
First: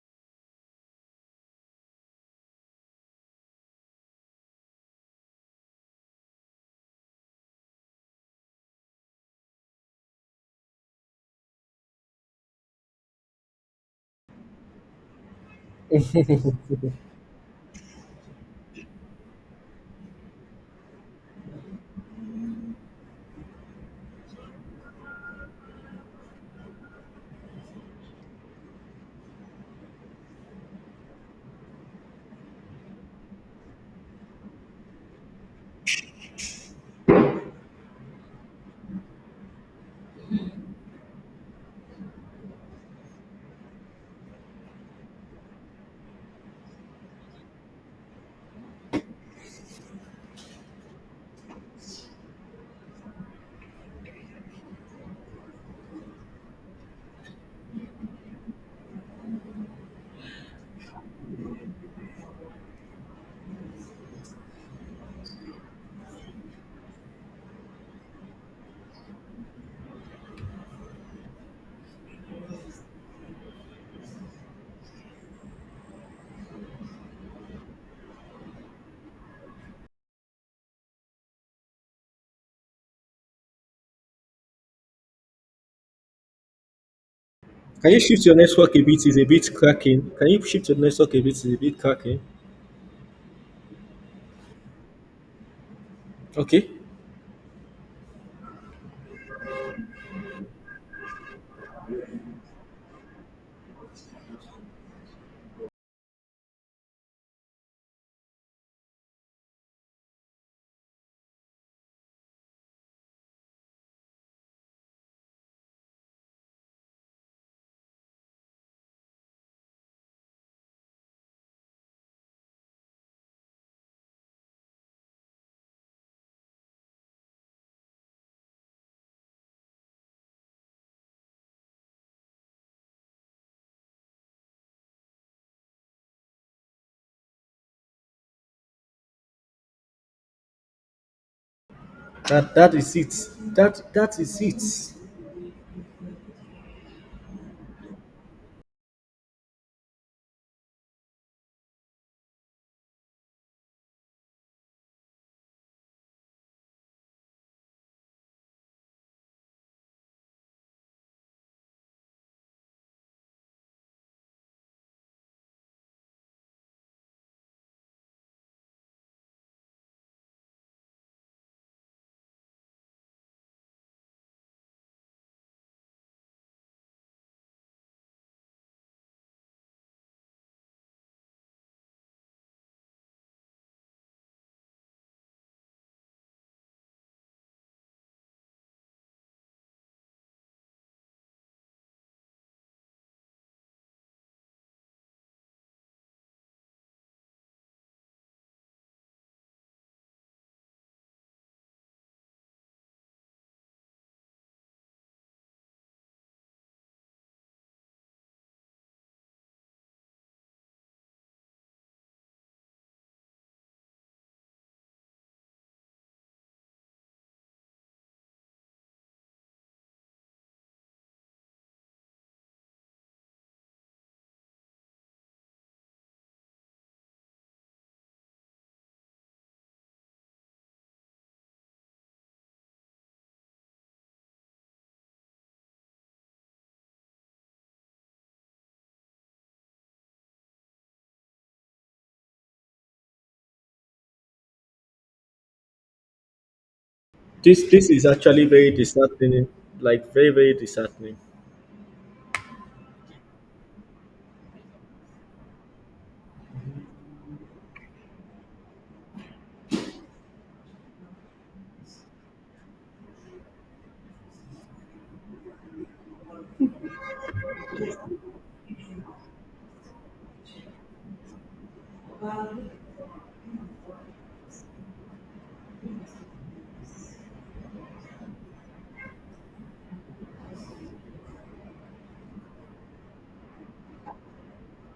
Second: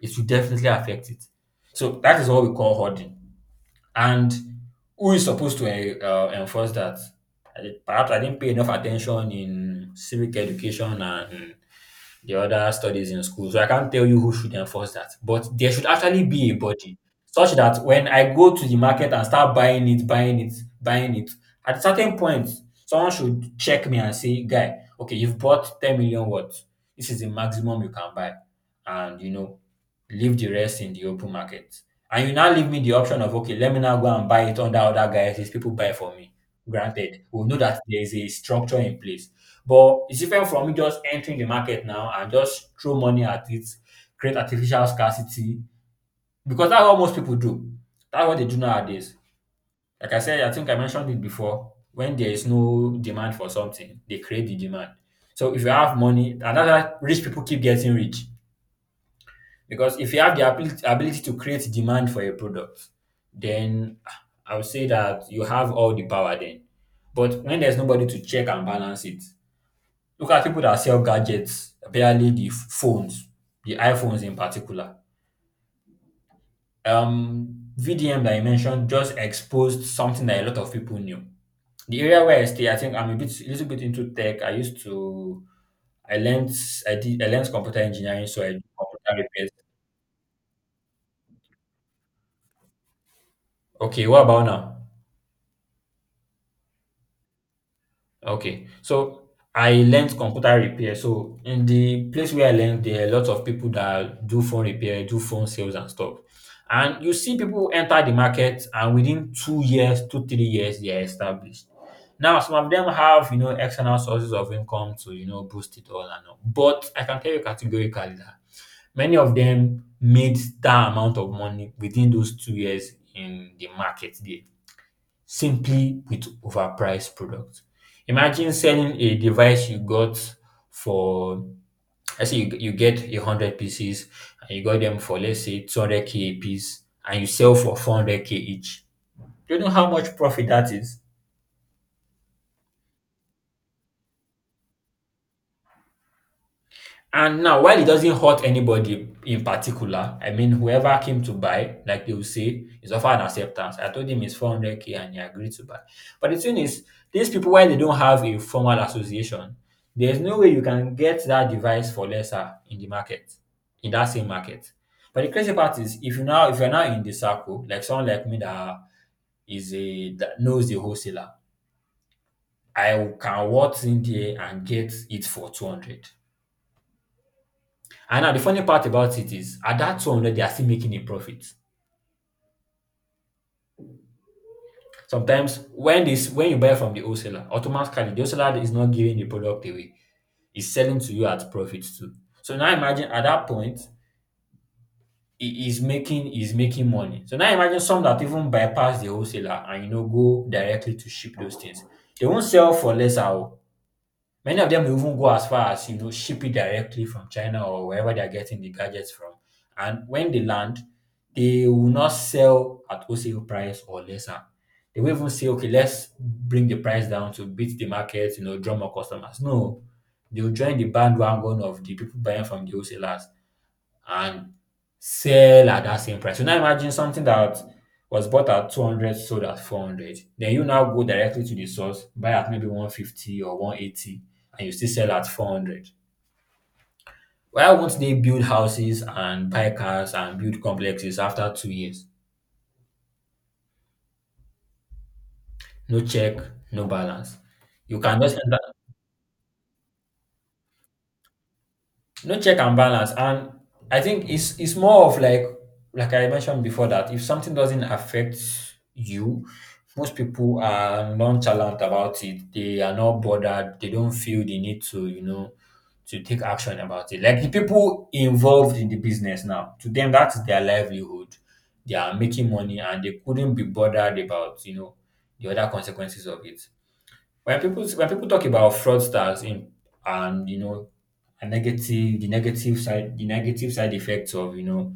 A: It will definitely affect it. So that is what we call hoarding. And who is supposed to enforce that? Perhaps I didn't pay enough attention in civic education and the other studies in school. So I can't tell you who should enforce that. But there should actually be a body such that when I go to the market and start buying it, buying it, buying it, at a certain point, someone should check me and say, guy, okay, you've bought 10 million worth. This is the maximum you can buy. And leave the rest in the open market. And you now leave me the option of okay, let me now go and buy it under other guys, these people buy for me. Granted, we know that there is a structure in place. But it's different from me just entering the market now and just throw money at it, create artificial scarcity, because that's what most people do. That's what they do nowadays. Like I said, I think I mentioned it before. When there is no demand for something, they create the demand. So if you have money, and that's why rich people keep getting rich, because if you have the ability to create demand for a product, then I would say that you have all the power then. But when there's nobody to check and balance it, look at people that sell gadgets, barely the phones, the iPhones in particular. VDM that you mentioned just exposed something that a lot of people knew. The area where I stay, I think I'm a little bit into tech. I used to, I learned, I did, I learned computer
B: Can you shift
A: engineering,
B: your
A: so I do
B: network a bit? It's
A: computer
B: a
A: repairs.
B: bit cracking. Can you shift your network a bit? It's a bit cracking.
A: Okay, what about now?
B: Okay.
A: Okay. So I learned computer repair. So in the place where I learned, there are a lot of people that do phone repair, do phone sales and stuff. And you see people enter the market and within 2 years, two, 3 years, they are established. Now, some of them have, you know, external sources of income to, you know, boost it all and all. But I can tell you categorically that many of them made that amount of money within those 2 years in the market there simply with overpriced product. Imagine selling a device you got for, let's say you get a hundred pieces and you got them for, let's say, 200k a piece, and you sell for 400k each. Do you know how much profit that is?
B: That is it. That is it.
A: And now, while it doesn't hurt anybody in particular, I mean, whoever came to buy, like they will say, is offer an acceptance. I told him it's 400k and he agreed to buy. But the thing is, these people, while they don't have a formal association, there's no way you can get that device for lesser in the market, in that same market. But the crazy part is, if you're now in the circle, like someone like me that is a that knows the wholesaler, I can waltz in there and get it for 200. And now the funny part about it is at that 200, they are still making a profit. Sometimes when you buy from the wholesaler, automatically the wholesaler is not giving the product away. He's selling to you at profit too. So now imagine at that point, he is making money. So now imagine some that even bypass the wholesaler and, you know, go directly to ship those things. They won't sell for less out. Many of them even go as far as, you know, ship it directly from China or wherever they're getting the gadgets from. And when they land, they will not sell at wholesale price or lesser. They will even say, okay, let's bring the price down to beat the market, you know, draw more customers. No, they'll join the bandwagon of the people buying from the wholesalers and sell at that same price. So now imagine something that was bought at 200 sold at 400. Then you now go directly to the source, buy at maybe 150 or 180, and you still sell at 400. Why won't they build houses and buy cars and build complexes after 2 years? No check, no balance.
B: This
A: You
B: is
A: can just
B: actually
A: enter.
B: very disheartening. Like very, very disheartening.
A: No check and balance. And I think it's more of, like I mentioned before, that if something doesn't affect you, most people are nonchalant about it. They are not bothered. They don't feel the need to, you know, to take action about it. Like the people involved in the business now, to them that's their livelihood. They are making money and they couldn't be bothered about, you know, the other consequences of it. When people talk about fraudsters in, and you know, a negative the negative side, the negative side effects of, you know,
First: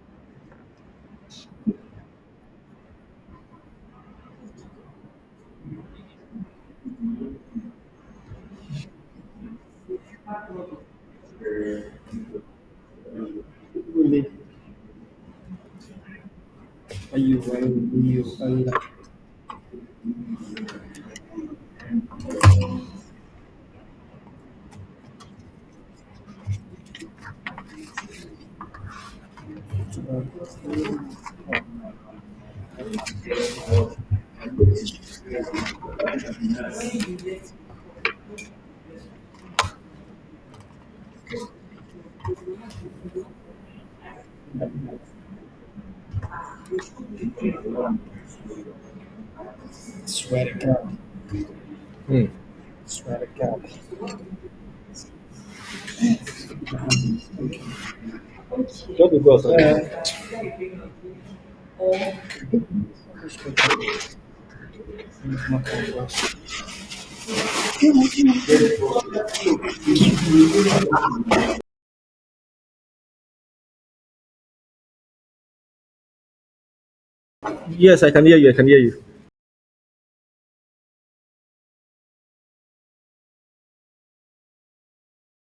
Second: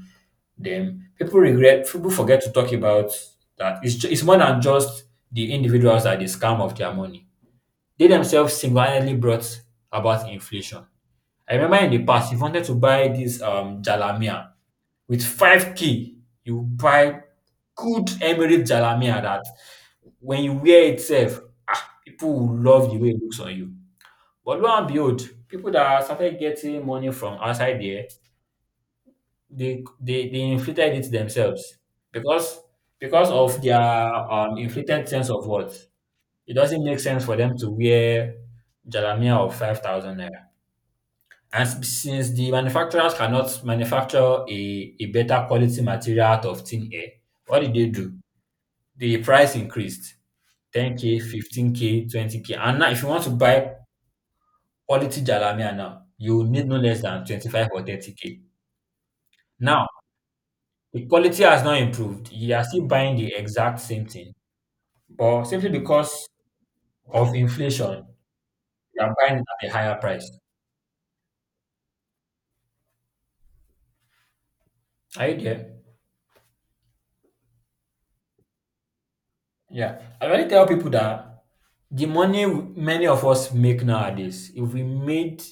A: them, people forget to talk about that. It's more than just the individuals that they scam of their money. They themselves single-handedly brought about inflation. I remember in the past, if you wanted to buy this
B: Really?
A: jalamia, with 5K, you
B: Are
A: buy
B: you, are
A: good
B: you,
A: Emirates
B: are
A: Jalamiah that when you wear itself, ah, people will love the way it looks on you. But lo and behold, people that started getting money from outside there, they inflated it themselves because of their inflated sense of worth. It doesn't make sense for them to wear Jalamiah of 5,000 naira. And since the manufacturers cannot manufacture a better quality material out of thin air, what did they
B: you,
A: do? The price increased.
B: swear to God.
A: 10k, 15k,
B: Hmm.
A: 20k. And now, if you
B: Swear
A: want
B: to
A: to
B: God.
A: buy quality Jalamia now, you need no less than 25 or 30k.
B: Just because.
A: Now, the quality has not improved. You are still buying the exact same thing, but simply because of inflation, you are buying at a higher price. Are you there?
B: Yes, I can hear you. I can hear you.
A: Yeah. I already tell people that the money many of us make nowadays,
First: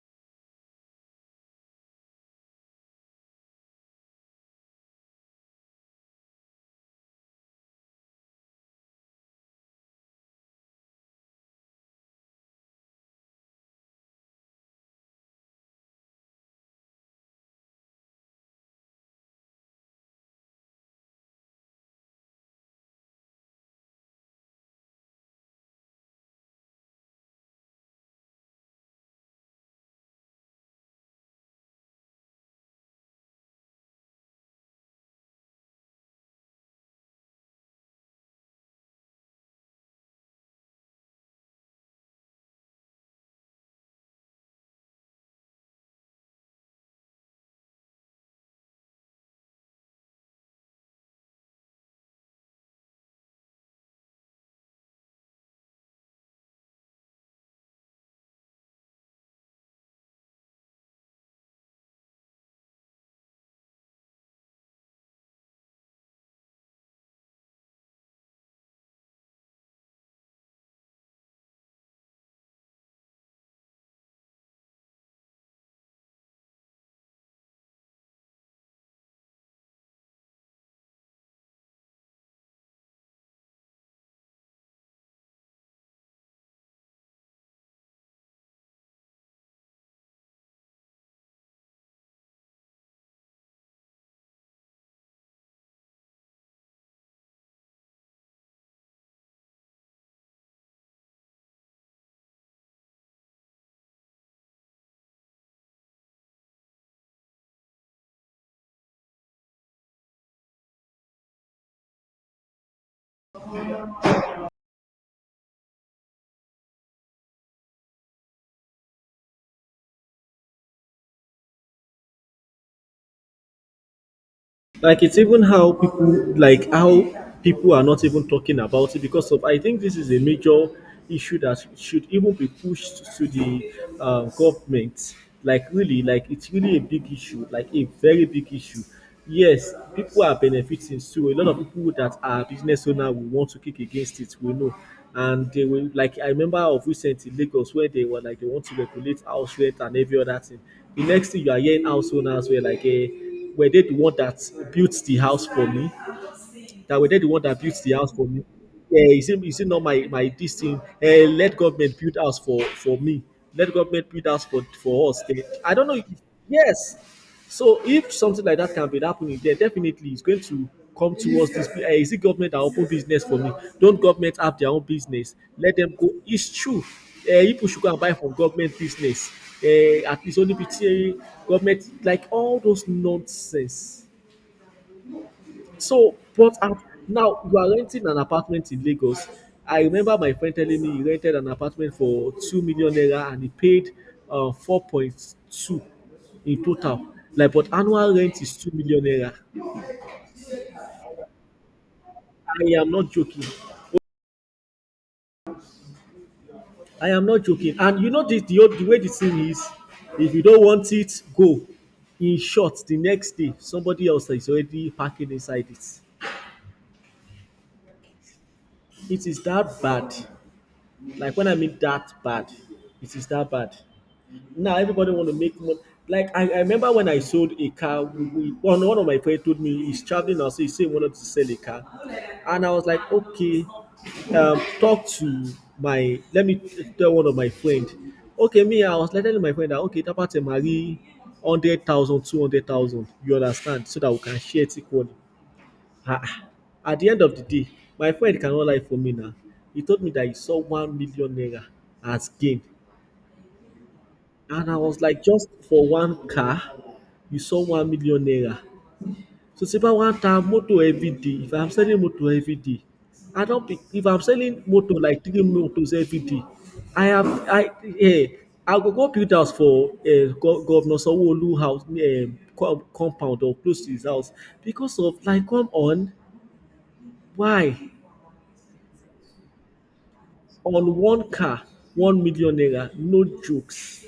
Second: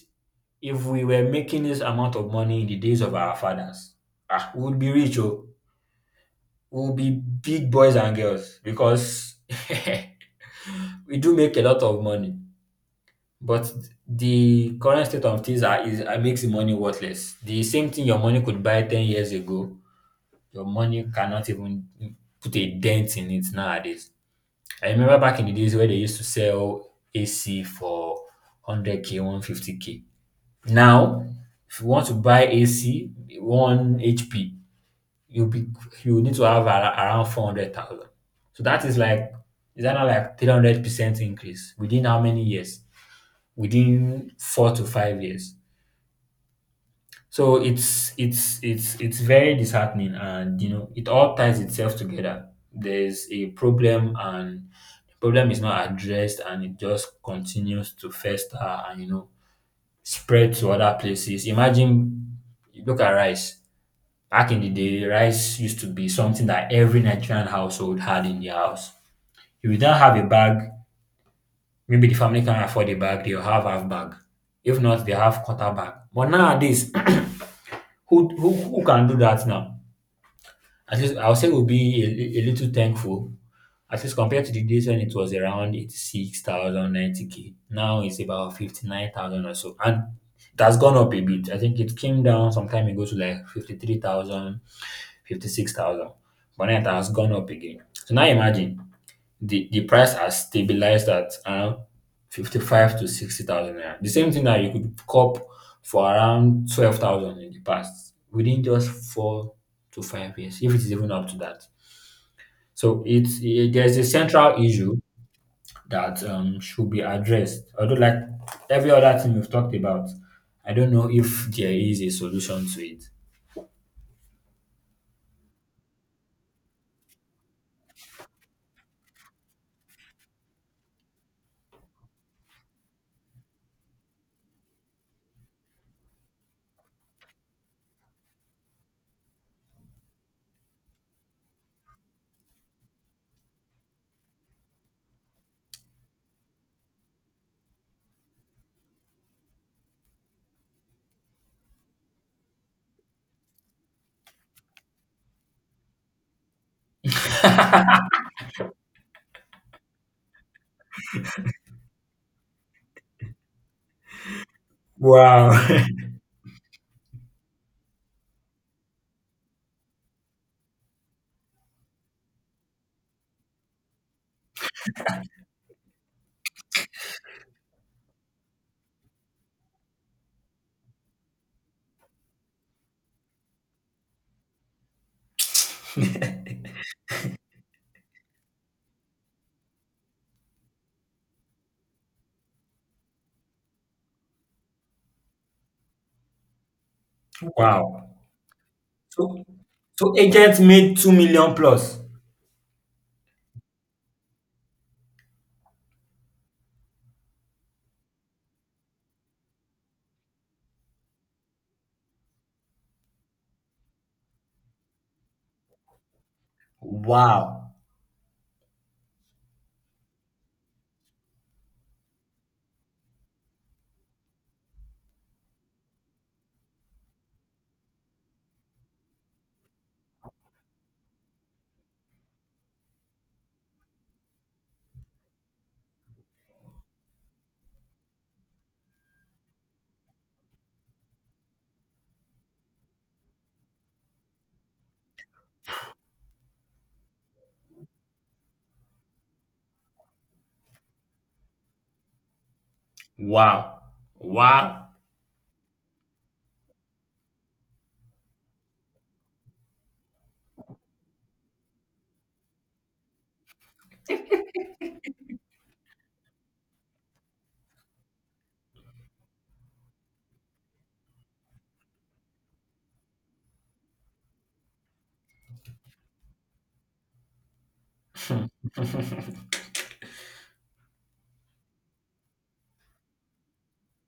A: if we were making this amount of money in the days of our fathers, ah, we would be rich, oh, we would be big boys and girls because we do make a lot of money. But the current state of things is, makes the money worthless. The same thing your money could buy 10 years ago, your money cannot even put a dent in it nowadays. I remember back in the days where they used to sell AC for 100k, 150k. Now, if you want to buy AC 1 HP, you'll be you need to have around 400,000. So that is like, is that not like 300% increase within how many years? Within 4 to 5 years. So it's very disheartening, and you know it all ties itself together. There's a problem, and the problem is not addressed, and it just continues to fester and, you know, spread to other places. Imagine, look at rice. Back in the day, rice used to be something that every Nigerian household had in their house. If you don't have a bag, maybe the family can't afford a bag. They'll have half bag. If not, they have quarter bag. But nowadays, who can do that now? At least I'll say we'll be a little thankful. At least compared to the days when it was around 86,000, 90k. Now it's about 59,000 or so. And it has gone up a bit. I think it came down some time ago to like 53,000, 56,000. But now it has gone up again. So now imagine the price has stabilized at around 55 to 60,000 naira. The same thing that you could cop for around 12,000 in the past within just 4 to 5 years, if it's even up to that. So it's eh, there's a central issue that, should be addressed. Although, like every other thing we've talked about, I don't know if there is a solution to it.
B: Like it's even how people, like, how people are not even talking about it because of I think this is a major issue that should even be pushed to the government. Like really, like it's really a big issue, like a very big issue. Yes, people are benefiting, so a lot of people that are business owner will want to kick against it, we know. And they will, like, I remember of recent in Lagos where they were like they want to regulate house rent and every other thing. The next thing you are hearing, house owners were like, eh, were they the one that built the house for me? That were they the one that built the house for me. Yeah, is it not my this thing? Eh, let government build house for me. Let government build house for us.
A: Wow.
B: I don't know. Yes. So if something like that can be happening, then definitely it's going to come towards this. Eh, is it government that open business for me? Don't government have their own business? Let them go. It's true. Eh, people should go and buy from government business. Eh, at least only between government, like, all those nonsense. So, but at now you are renting an apartment in Lagos. I remember my friend telling me he rented an apartment for 2 million naira and he paid 4.2 in total. Like, but
A: Wow.
B: annual rent is 2 million naira.
A: So, so agents made 2 million plus.
B: I am not joking. I am not joking. And you know the way the thing is, if you don't want it, go. In short, the next day somebody else is already parking inside it.
A: Wow.
B: It is that bad. Like when I mean that bad, it is that bad. Now everybody want to make money. Like I remember when I sold a car, we, one one of my friends told me he's traveling now, so he said he wanted to sell a car, and I was like, okay, talk to my let me tell one of my friend. Okay, me, I was like telling my friend that okay, Tapate Marie, 100,000, 200,000. You understand, so that we can share it equally. Ah, ah. At the end of the day, my friend cannot lie for me now. He told me that he saw 1 million naira as gain.
A: Wow.
B: And I
A: Wow.
B: was like, just for one car, you saw 1 million naira. So it's about one time motor every day. If I'm selling motor every day, I don't be, if I'm selling motor like three motors every day, I have I eh, I go build house for Governor Sanwo-Olu house, compound or close to his house. Because of like come on, why on one car 1 million naira? No jokes.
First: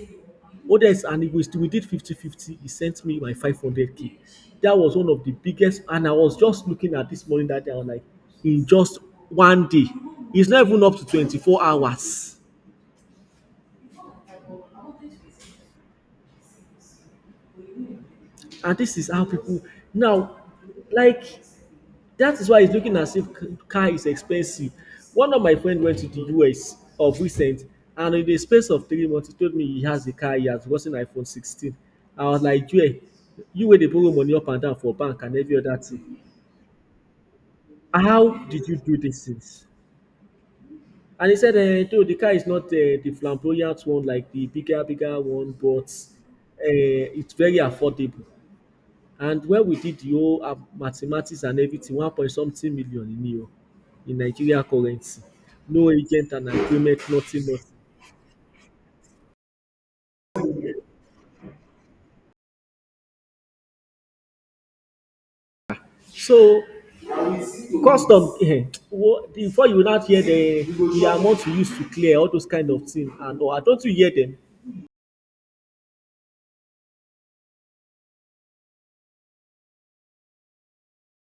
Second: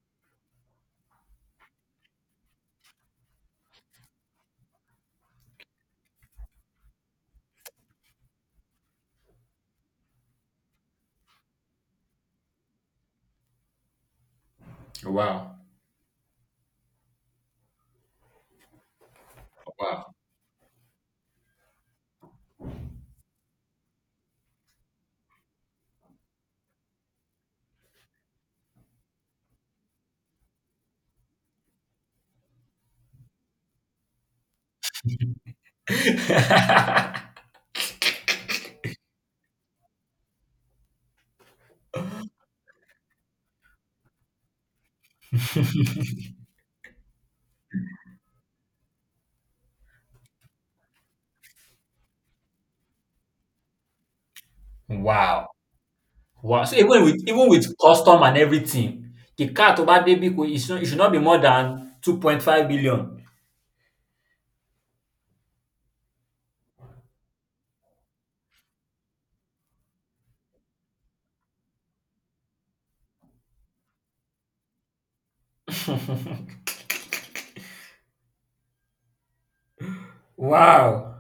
B: Modest and it was we did fifty fifty. He sent me my 500K. That was one of the biggest, and I was just looking at this money that day. I was like, in just one day, it's not even up to 24 hours.
A: Wow.
B: And this is how people
A: Wow.
B: now, like, that is why it's looking as if car is expensive. One of my friends went to the US of recent, and in the space of 3 months, he told me he has a car. He has gotten iPhone 16. I was like, yeah, you wey dey borrow money up and down for bank and every other thing. How did you do these things? And he said, though the car is not the flamboyant one, like the bigger, bigger one, but it's very affordable. And when we did the whole mathematics and everything, one point something million in euro, in Nigeria currency.
A: Wow.
B: No agent and
A: Wow. So
B: agreement,
A: even with
B: nothing, nothing.
A: custom and everything, the car to buy baby it should, it should not be more than 2.5 billion.
B: So, custom, eh, before you not hear the amount you used to clear, all those kind of things, and oh, I don't you hear them.
A: Wow.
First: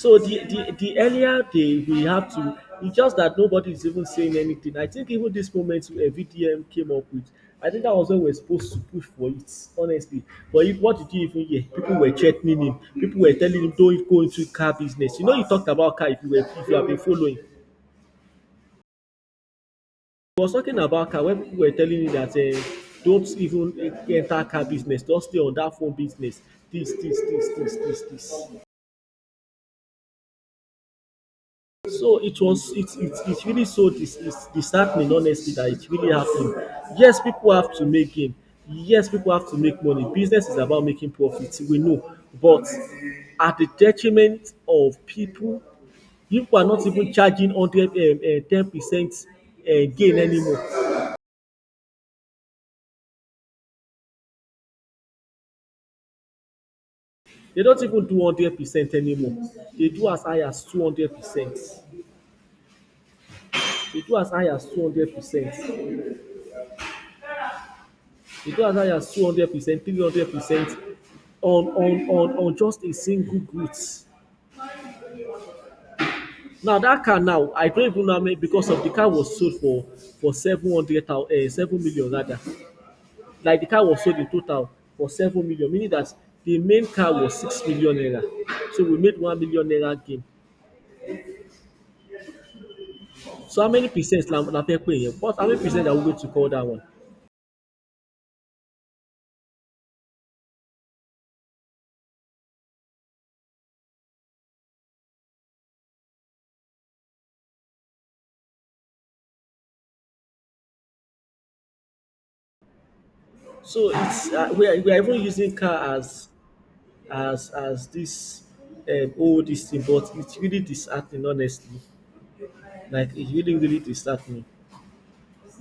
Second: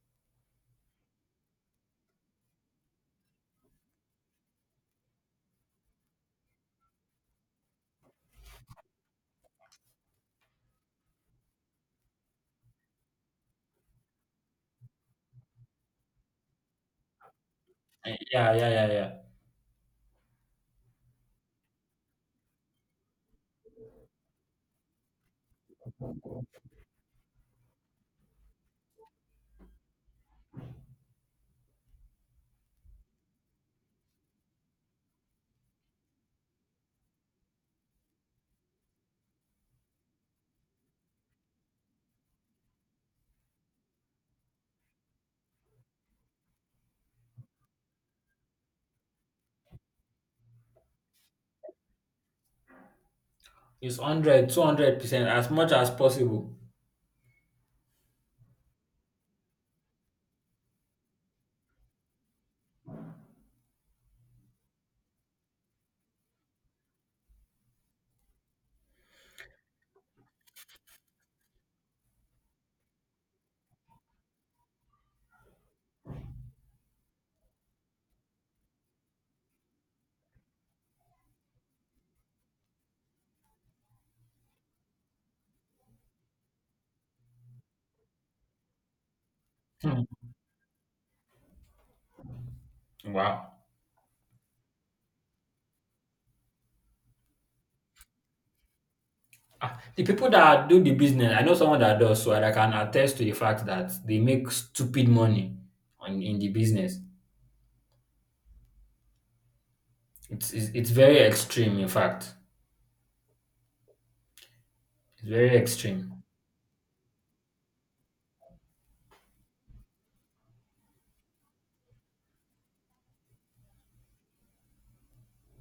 B: So the earlier they we have to, it's just that nobody is even saying anything. I think even this moment VDM came up with, I think that was when we are supposed to push for it, honestly. But if, what did you even hear? People were threatening him. People were telling him, don't go into car business. You know, you talked about car if you were if you have been following. He
A: Eh, yeah, yeah, yeah, yeah.
B: was talking about car when people were telling him that don't even enter car business, don't stay on that phone business. This, this, this, this, this, this. So it was it it it really so dis it's disheartening honestly that it really happened. Yes, people have to make gain. Yes, people have to make money. Business is about making profit, we know. But at the detriment of people, people are not even charging hundred 10% gain anymore.
A: It's 100, 200% as much as possible.
B: They don't even do 100% anymore. They do as high as 200%. They do as high as 200%. You go as high as 200%, 300% on just a single goods. Now that car now, I don't even know how many, because of the car was sold for 700,000, 7 million rather. Like the car was sold in total for 7 million, meaning that the main car was 6 million naira. So we made 1 million naira
A: Hmm.
B: gain.
A: Wow.
B: So how many percent la fẹ́ pè yẹn? What How many percent are we going to call that one?
A: Ah, the people that do the business, I know someone that does, so I can attest to the fact that they make stupid money in the business. It's very extreme, in fact.
B: So it's we are even
A: It's
B: using
A: very
B: car
A: extreme.
B: as as this, whole this thing, but it's really disheartening, honestly. Like it's really, really disheartening.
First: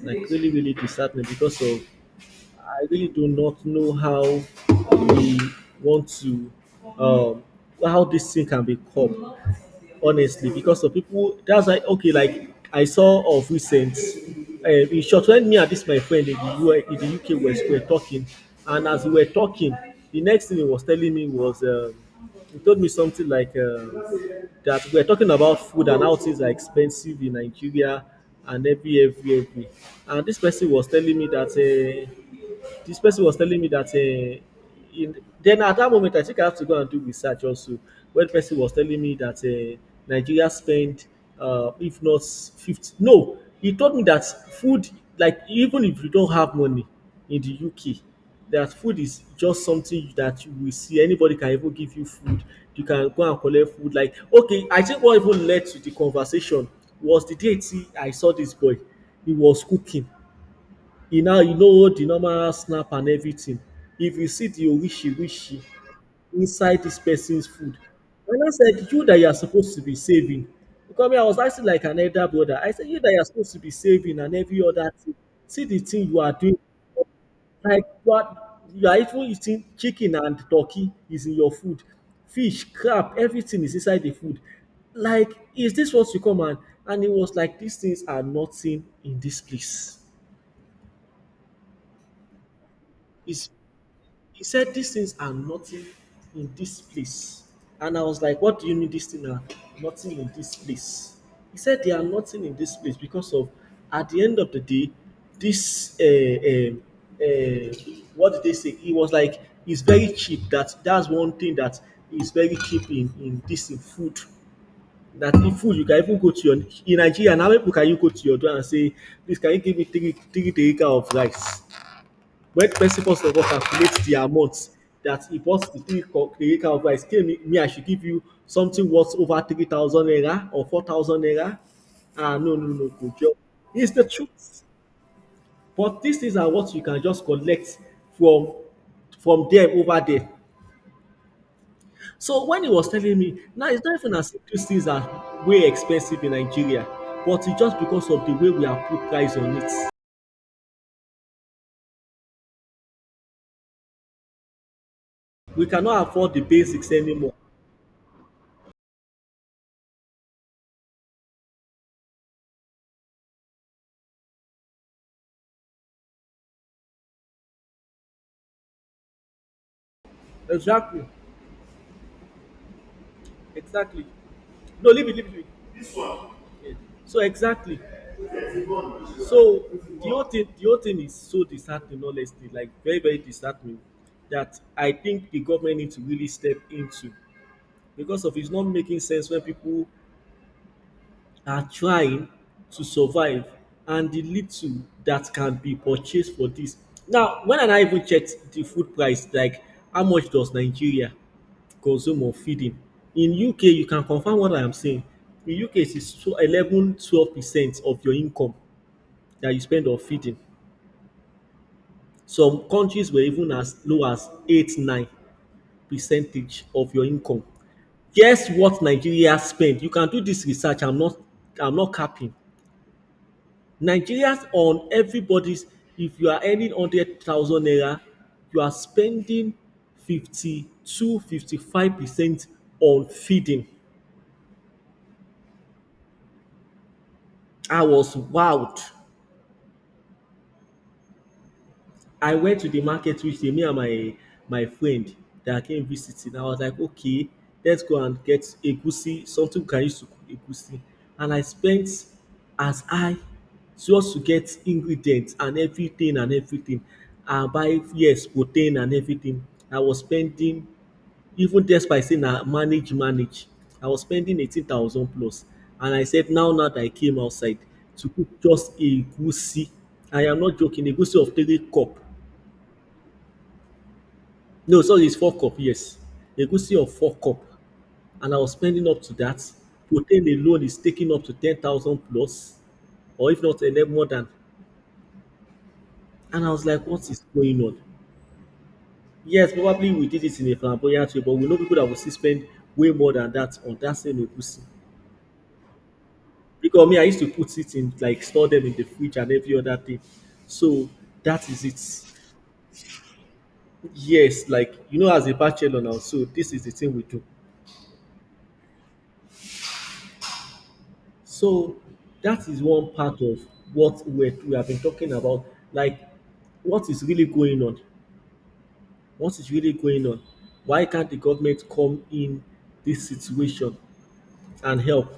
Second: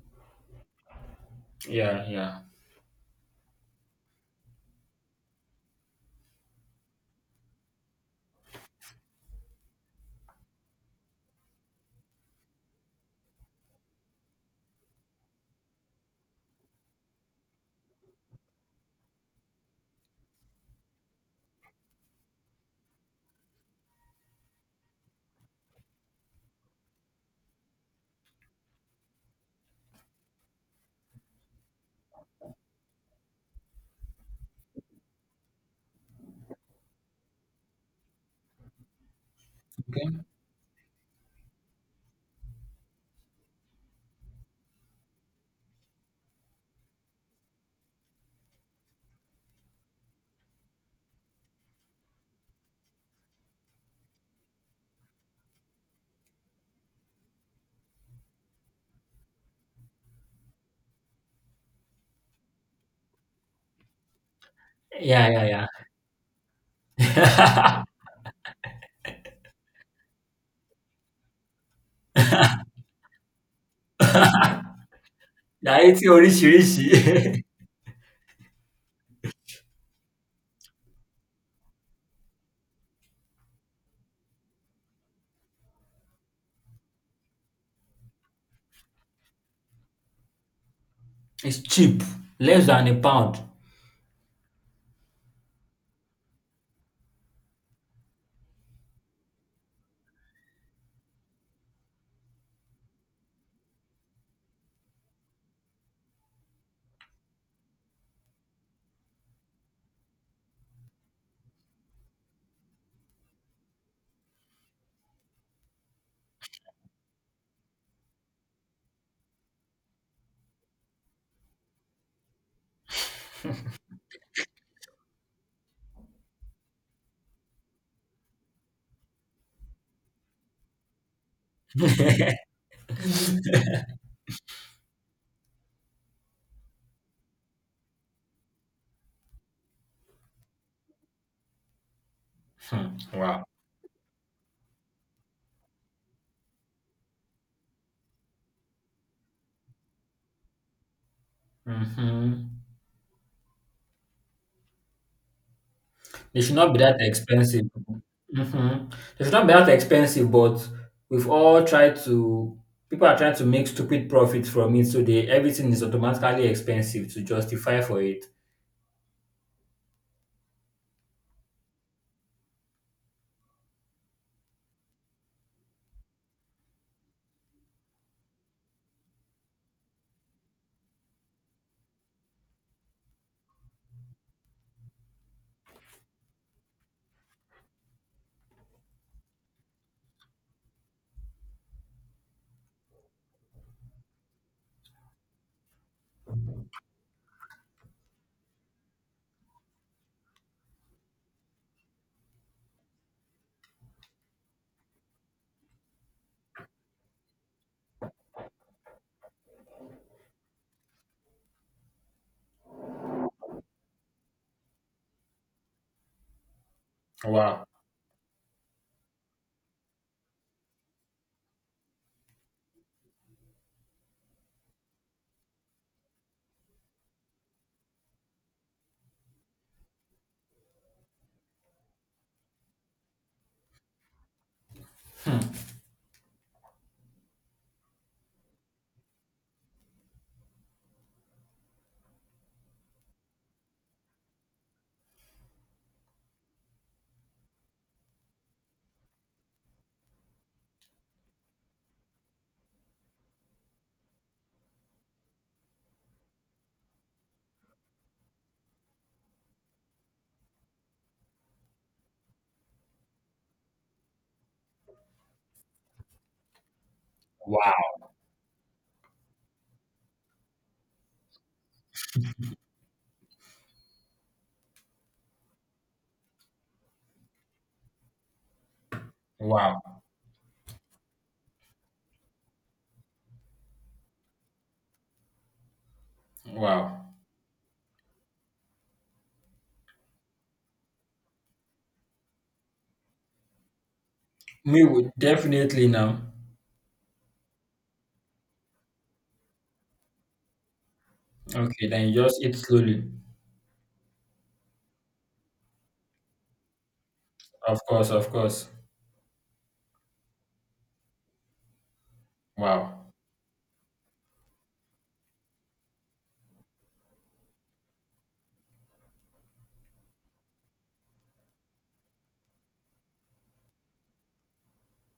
B: Like really, really disheartening because of
A: Yeah, yeah.
B: I really do not know how we want to, um, how this thing can be coped, honestly, because of people. That's like okay, like I saw of recent, in short, when me and this my friend in the UK were talking, and as we were talking, the next thing he was telling me he told me something like that we're talking about food and how things are expensive in Nigeria and every, every. And this person was telling me that. Uh, this person was telling me that in, then at that moment I think I have to go and do research also. When the person was telling me that
A: Okay.
B: Nigeria spent if not 50, no, he told me that food, like even if you don't have money in the UK, that food is just something that you will see, anybody can even give you food. You can go and collect food. Like okay, I think what even led to the conversation was the day tí I saw this boy. He was cooking, e now you know hold the normal snap and everything. If you see the orishi
A: Yeah,
B: rishi
A: yeah,
B: inside this person's food,
A: yeah.
B: and I said, "You that you are supposed to be saving." Because me, I was acting like an elder brother. I said, "You that you are supposed to be saving and every other thing. See
A: They
B: the
A: are
B: thing
A: eating
B: you are doing.
A: oríṣiríṣi.
B: Like what you are even eating? Chicken and turkey is in your food. Fish, crab, everything is inside the food. Like, is this what you come and..." And it was like these things are nothing in this place.
A: It's cheap, less than a pound.
B: It's He said, "These things are nothing in this place." And I was like, "What do you mean these things are nothing in this place?" He said, "They are nothing in this place because of, at the end of the day, this, what did they say?" It was like, "It's very cheap." That's one thing that is very cheap in this, in food. That in food, you can even go to your, in Nigeria, now people can, you go to your door and say, "Please, can you give me three, three, three of rice?" When person first of all calculate the amount that he bought the the three can of, tell me I should give you something worth over 3,000 naira or 4,000 naira. Ah, no, no, no go job. It's the truth, but these things are what you can just collect from from them over there. So when he was
A: Hmm.
B: telling me
A: Wow.
B: now, it's not even as if these things are way expensive in Nigeria, but it's just because of the way we have put price on it.
A: Mhm.
B: We cannot afford
A: They
B: the
A: should not be
B: basics
A: that
B: anymore.
A: expensive. Hmm. They should not be that expensive, but we've all tried to. People are trying to make stupid profits from it, so they everything is automatically expensive to justify for it.
B: Exactly, exactly. No, leave it, leave it, leave it. Yeah. So exactly. So the whole thing is so disheartening, honestly, like very, very disheartening. That I think the government needs to really step into, because of it's not making sense when people are trying to survive and the little that can be purchased for this. Now, when and I even checked the food price, like how much does Nigeria consume or feeding. In UK, you can confirm what I am saying. In UK, it is 11, 12% of your income that you spend on feeding. Some countries were even as low as 8, 9 percentage of your income.
A: Wow!
B: Guess what Nigeria spend? You can do this research. I'm not capping. Nigerians on everybody's, if you are earning 100,000 naira, you are spending 52, 55% on feeding. I was wowed. I went to the market which day, me and my friend that came visiting. I was like, okay, let's go and get egusi, something we can use to cook egusi. And I spent as high just to get ingredients and everything and everything. And buy yes, protein and everything. I was spending even despite saying na manage manage, I was spending 18,000 plus. And I said, now now that I came outside
A: Wow!
B: to cook just egusi, I am not joking, egusi of 3 cup. No, sorry, it's 4 cup. Yes, egusi of 4 cup, and I was spending up to that.
A: Wow!
B: Protein alone is taking up to 10,000 plus, or if not, a and more than. And I was like, what
A: Wow!
B: is going on? Yes, probably we did it in a flamboyant way, but we know people that will still spend way more than that on that same egusi.
A: Me would definitely now.
B: Because me, I used to put it in, like, store them in the fridge and every other thing. So that is
A: Okay, then
B: it.
A: you just eat slowly.
B: Yes, like as a bachelor now, so this is the thing we do.
A: Of course, of course.
B: So that is one
A: Wow.
B: part of what we have been talking about. Like, what is really going on? What is really going on? Why can't the government come in this situation and help?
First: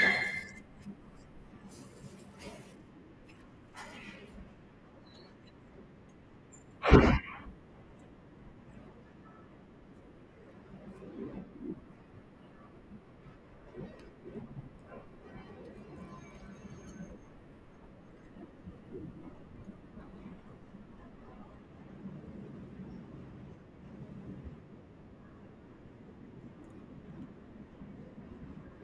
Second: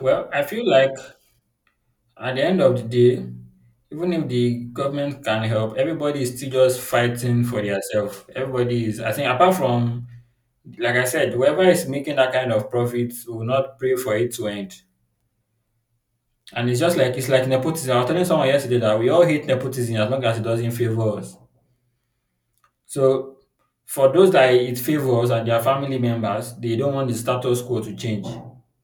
A: Well, I feel like at the end of the day, even if the government can help, everybody is still just fighting for themselves. Everybody is, I think, apart from, like I said, whoever is making that kind of profit will not pray for it to end. And it's just like, it's like nepotism. I was telling someone yesterday that we all hate nepotism as long as it doesn't favor us. So for those that it favors and their family members, they don't want the status quo to change.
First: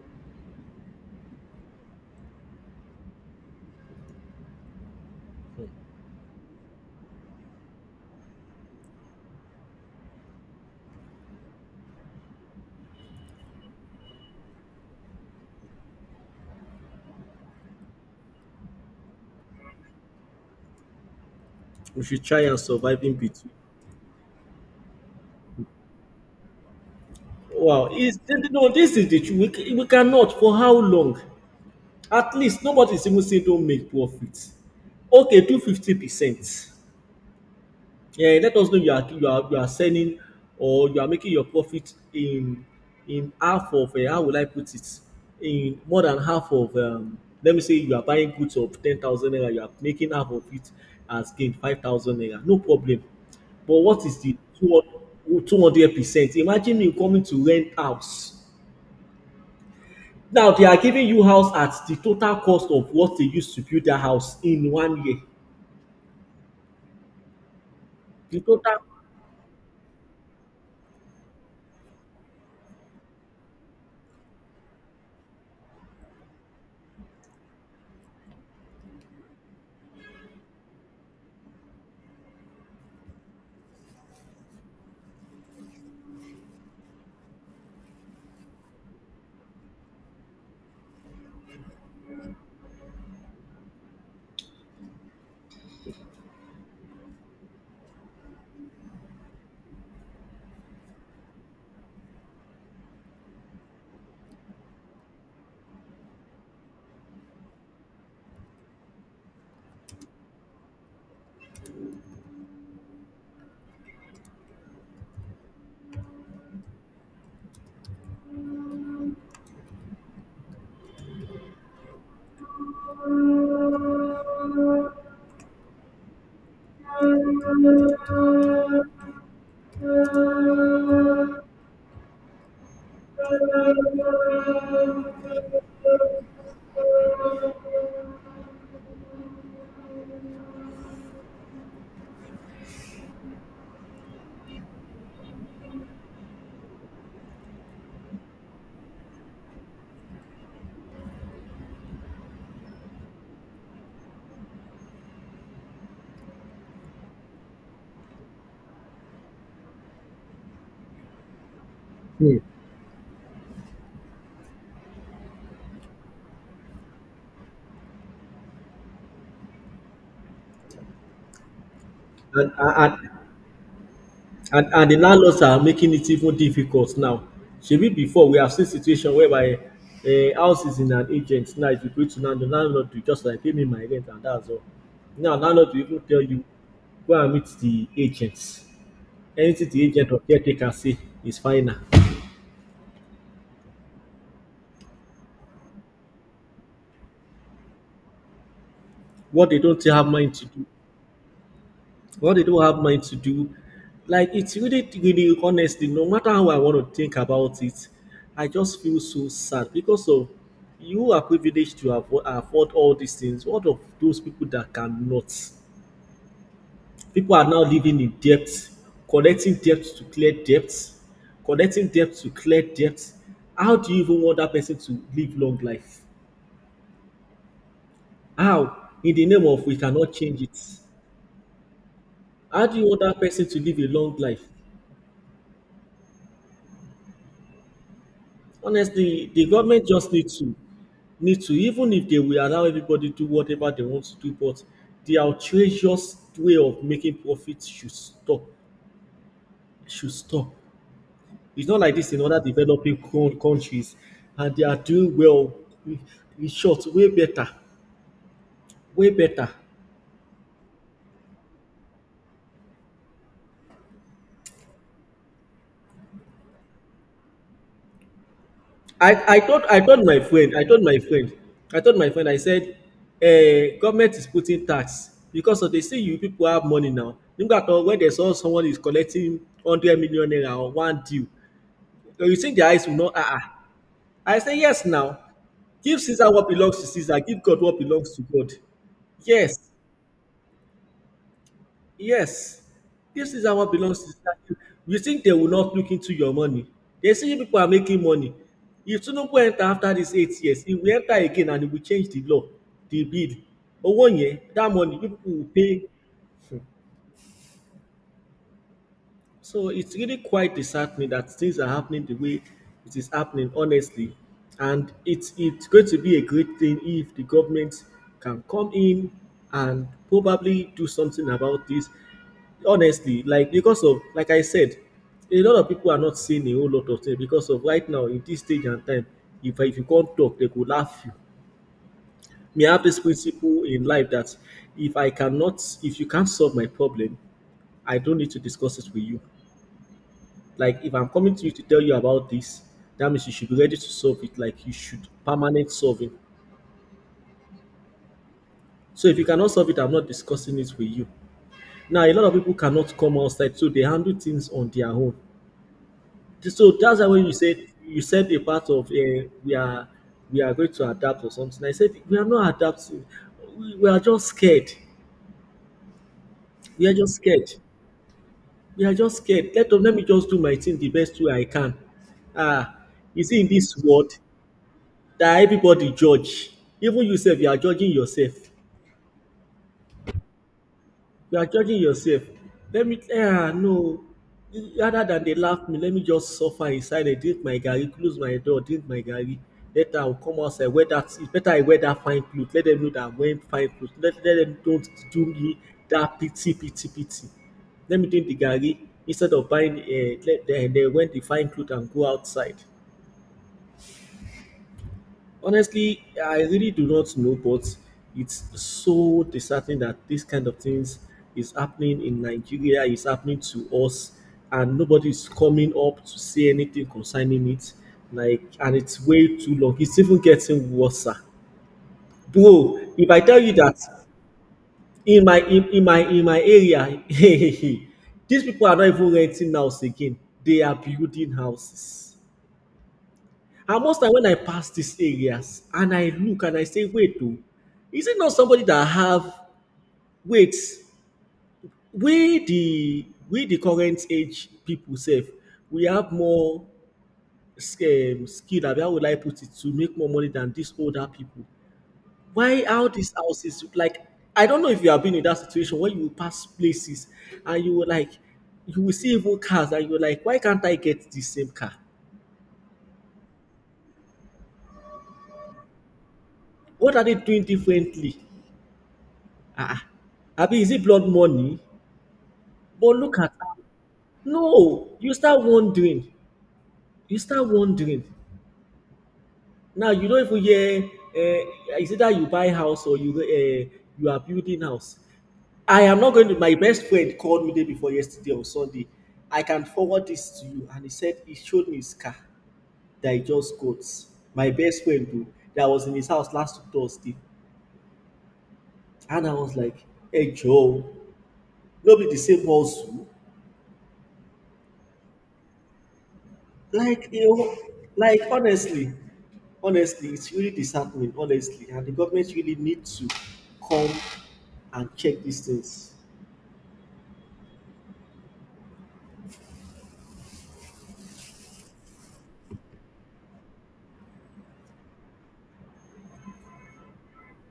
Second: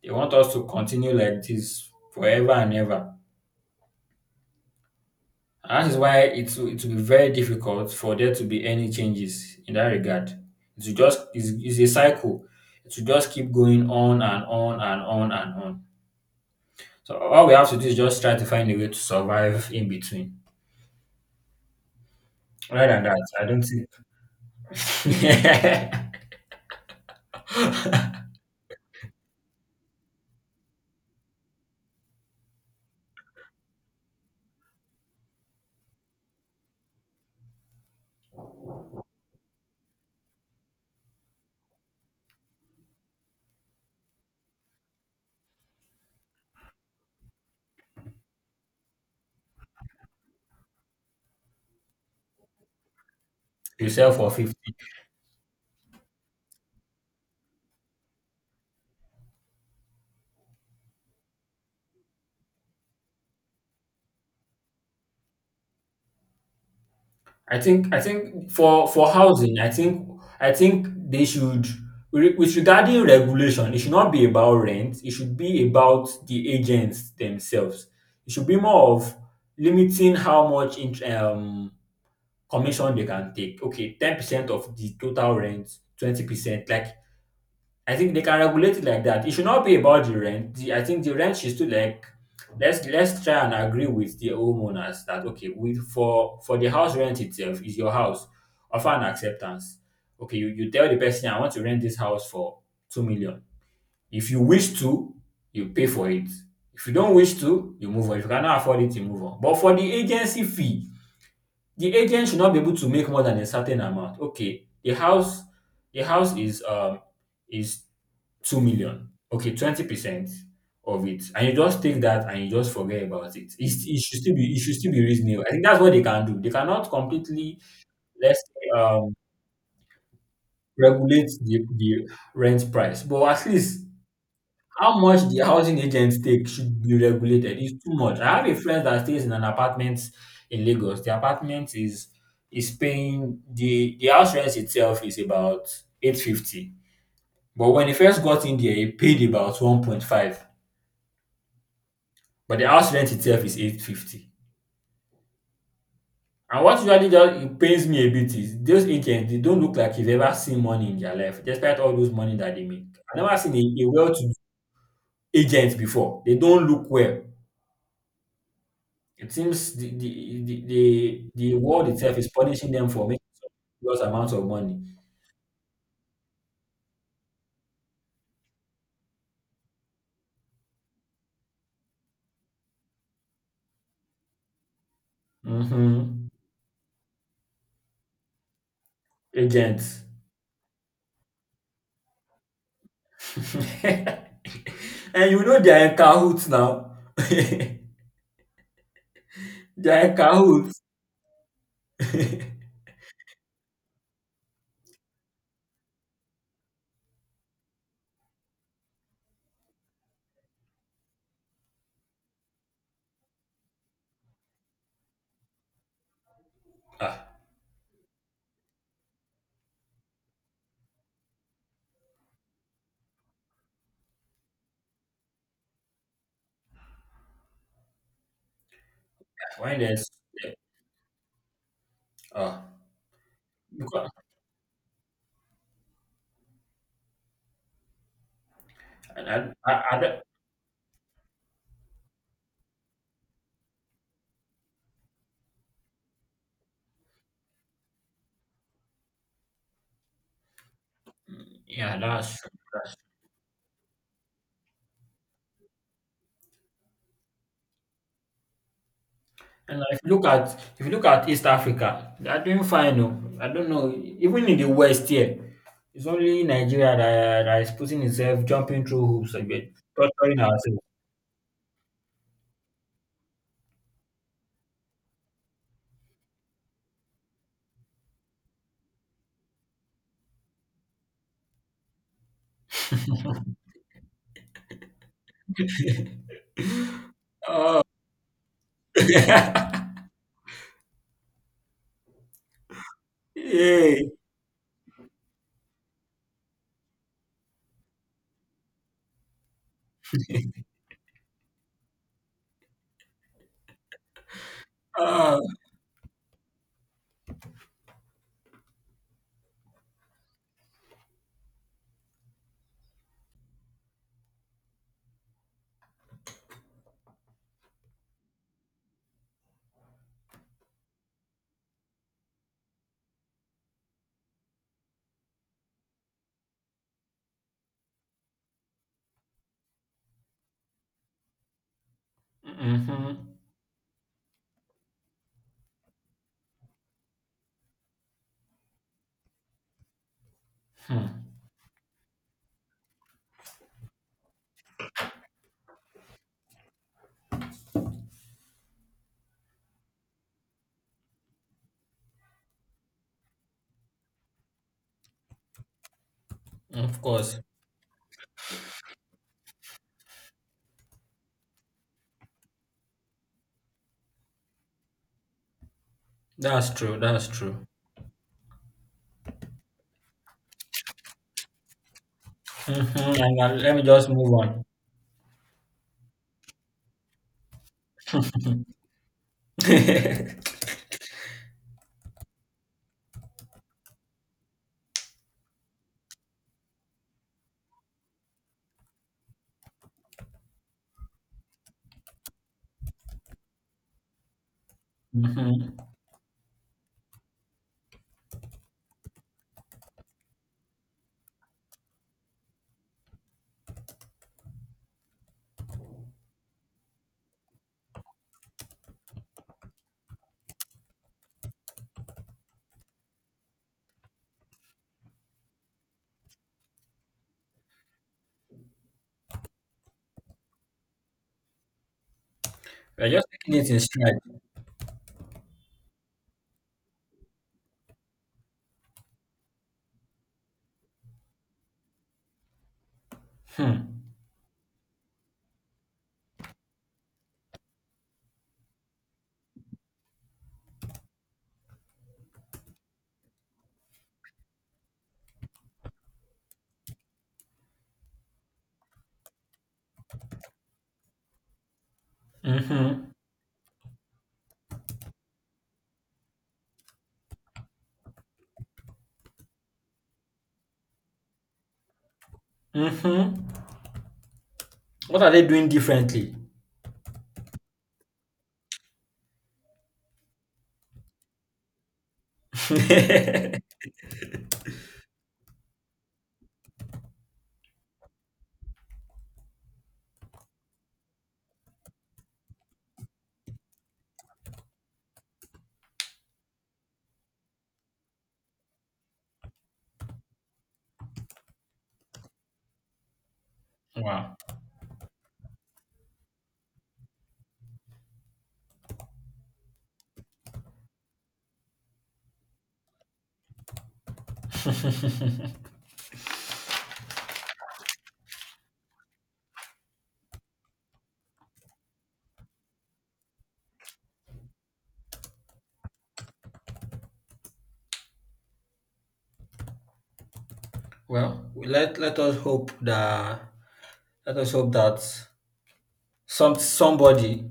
A: They want us to continue like this forever and ever. And that is why it will be very difficult for there to be any changes in that regard. It's a cycle. It will just keep going on and on and on and on. So all we have to do is just try to find a way to survive in between.
B: We should try and
A: Other
B: survive
A: than
B: in
A: that, I
B: between.
A: don't think.
B: Wow, is no, this is the truth. We cannot. For how long? At least nobody's even saying don't make profits. Okay, do 50%. Yeah, let us know you are you are selling, or you are making your profit in half of, how will I put it, in more than half of, let me say you are buying goods of 10,000 naira, you are making half of it as gain, 5,000 naira, no problem. But
A: You
B: what
A: for
B: is the
A: fulfill.
B: 200%? Imagine you coming to rent house, now they are giving you house at the total cost of what they used to build that house in one year.
A: I
B: The
A: think
B: total.
A: for housing, I think they should with regarding regulation, it should not be about rent. It should be about the agents themselves. It should be more of limiting how much commission they can take. Okay, 10% of the total rent, 20%. Like I think they can regulate it like that. It should not be about the rent. I think the rent should still like let's try and agree with the homeowners that okay, we for the house rent itself is your house. Offer an acceptance. Okay, you tell the person I want to rent this house for 2 million. If you wish to, you pay for it. If you don't wish to, you move on. If you cannot afford it, you move on. But for the agency fee, the agent should not be able to make more than a certain amount. Okay, the house is 2 million. Okay, 20% of it. And you just take that and you just forget about it. It should still be reasonable. I think that's what they can do. They cannot completely let's say regulate the rent price. But at least how much the housing agents take should be regulated. It's too much. I have a friend that stays in an apartment in Lagos. The apartment is paying the house rent itself is about 850. But when he first got in there, he paid about 1.5. But the house rent itself is 850. And what usually just it pains me a bit is those agents. They don't look like they've ever seen money in their life, despite all those money that they make. I never seen a well to do agent before. They don't look well. It seems the world itself is
B: and
A: punishing them
B: and
A: for making serious amounts of
B: And
A: money.
B: and the landlords are making it even difficult now. Shebi before we have seen situation whereby a house is in an agent, now if you go to landlord, landlord will just like, pay me my rent, and that's all. Now landlord will even tell
A: um
B: you go and meet the agents. Anything the
A: Agents.
B: agent or caretaker say is final.
A: And you know they are in cahoots now. They
B: What they don't
A: are
B: have
A: in
B: mind to do.
A: cahoots.
B: What they don't have mind to do. Like it's really, really, honestly, no matter how I want to think about it, I just feel so sad because of, you are privileged to afford all these things. What of those people that cannot?
A: ah
B: People are now living in debt, collecting debt to clear debt, collecting debt to clear debt. How do you even want that person to live long life? How? In the name of we
A: when there's
B: cannot change it.
A: ah
B: How do you want that person to live a
A: because
B: long life?
A: And
B: Honestly, the
A: I I
B: government
A: I
B: just
A: don't.
B: need to, even if they will allow everybody do whatever they want to do, but the outrageous way of making profit should stop. Should stop. It's not like
A: Yeah,
B: this in
A: that's
B: other
A: true.
B: developing countries, and they are doing well. In short, way better, way better.
A: And like, if you look at East Africa, they are doing fine. Oh. I don't know. Even in the West here, it's only Nigeria that is putting itself, jumping through hoops,
B: I, I
A: and
B: told
A: we're
B: I told my
A: torturing
B: friend
A: ourselves.
B: I said, eh, government is putting tax because of they see you people have money now. Nígbà tó when they saw someone is collecting 100 million naira on one deal, so you think their eyes will not, ah ah. I say yes now, give Caesar what belongs to Caesar, give God what belongs to God. Yes,
A: Yeah.
B: yes, this is how what belongs to society. You think they will not look into your money? They see you people are making money. If Tinubu enter after this 8 years, he will enter again and he will change the law, the bill. Owó yẹn, that money, you people
A: Ah.
B: will pay. So it's really quite disheartening that things are happening the way it is happening, honestly. And it's going to be a great thing if the government can come in and probably do something about this. Honestly, like because of, like I said, a lot of people are not saying a whole lot of things because of right now in this stage and time, if you can't talk, they could laugh you. Me, I have this
A: Mhm.
B: principle in life that if I cannot, if you can't solve my problem, I don't need to discuss it with you. Like if I'm coming
A: Hmm.
B: to you to tell you about this, that means you should be ready to solve it. Like you should permanent solving. So if you cannot solve it, I'm not discussing it with you. Now a lot of people cannot come outside, so they handle things on their own. So
A: Of
B: that's why when you
A: course.
B: said you said a part of we are going to adapt or something. I said we are not adapting. We are just scared.
A: That's
B: We are
A: true.
B: just
A: That's
B: scared.
A: true.
B: We are just scared. Let me just do my thing the best way I can. Ah,
A: Mhm.
B: you
A: And
B: see in
A: let
B: this
A: me just
B: world
A: move on.
B: that everybody judge, even you sef, you are judging yourself, you are judging yourself. Let me ah no rather than they laugh me, let me just suffer inside silence, drink my garri, close my door, drink my garri. Later I go come outside wear that, it's better I wear that fine clothes. Let them know that I'm wearing fine clothes. Let them don't do me
A: Mhm.
B: that pity let me drink the garri instead of buying. Let then wear the fine clothes and go outside. Honestly, I really do not know, but it's so disheartening that this kind of things is happening in Nigeria, is happening to us, and nobody's coming up to say anything concerning it. Like, and it's way too long. It's even getting worse, sir. Bro,
A: We're
B: if I
A: just
B: tell you
A: taking it
B: that
A: in stride.
B: in my in my area, these people are not even renting house again. They are building houses.
A: Hmm.
B: And most time when I pass these areas and I look and I say, wait oh, is it not somebody that have, wait, we the current age people sef, we have more skill, abi how would I put it, to make more money than these older people. Why how
A: Mm-hmm.
B: these houses like. I don't know if you have been in that situation where you pass places and you will like, you will see even cars and you're like, why can't I get the same car?
A: Mm-hmm. What are they doing differently?
B: What are they doing differently? Ah, ah. Abi, is it blood money? But look at. No, you start wondering. You start wondering. Now you don't even hear. Is it that you buy house or you are building house. I am not going to. My best friend called me day before yesterday on Sunday. I can forward this to you, and he said he showed me his car that he just got.
A: Wow.
B: My best friend too, that was in his house last Thursday, and I was like, "Hey Joe, no be the same house." Like you know, like honestly, honestly, it's really disheartening. Honestly, and the government really need to come and check these things.
A: Well, let us hope that let us hope that somebody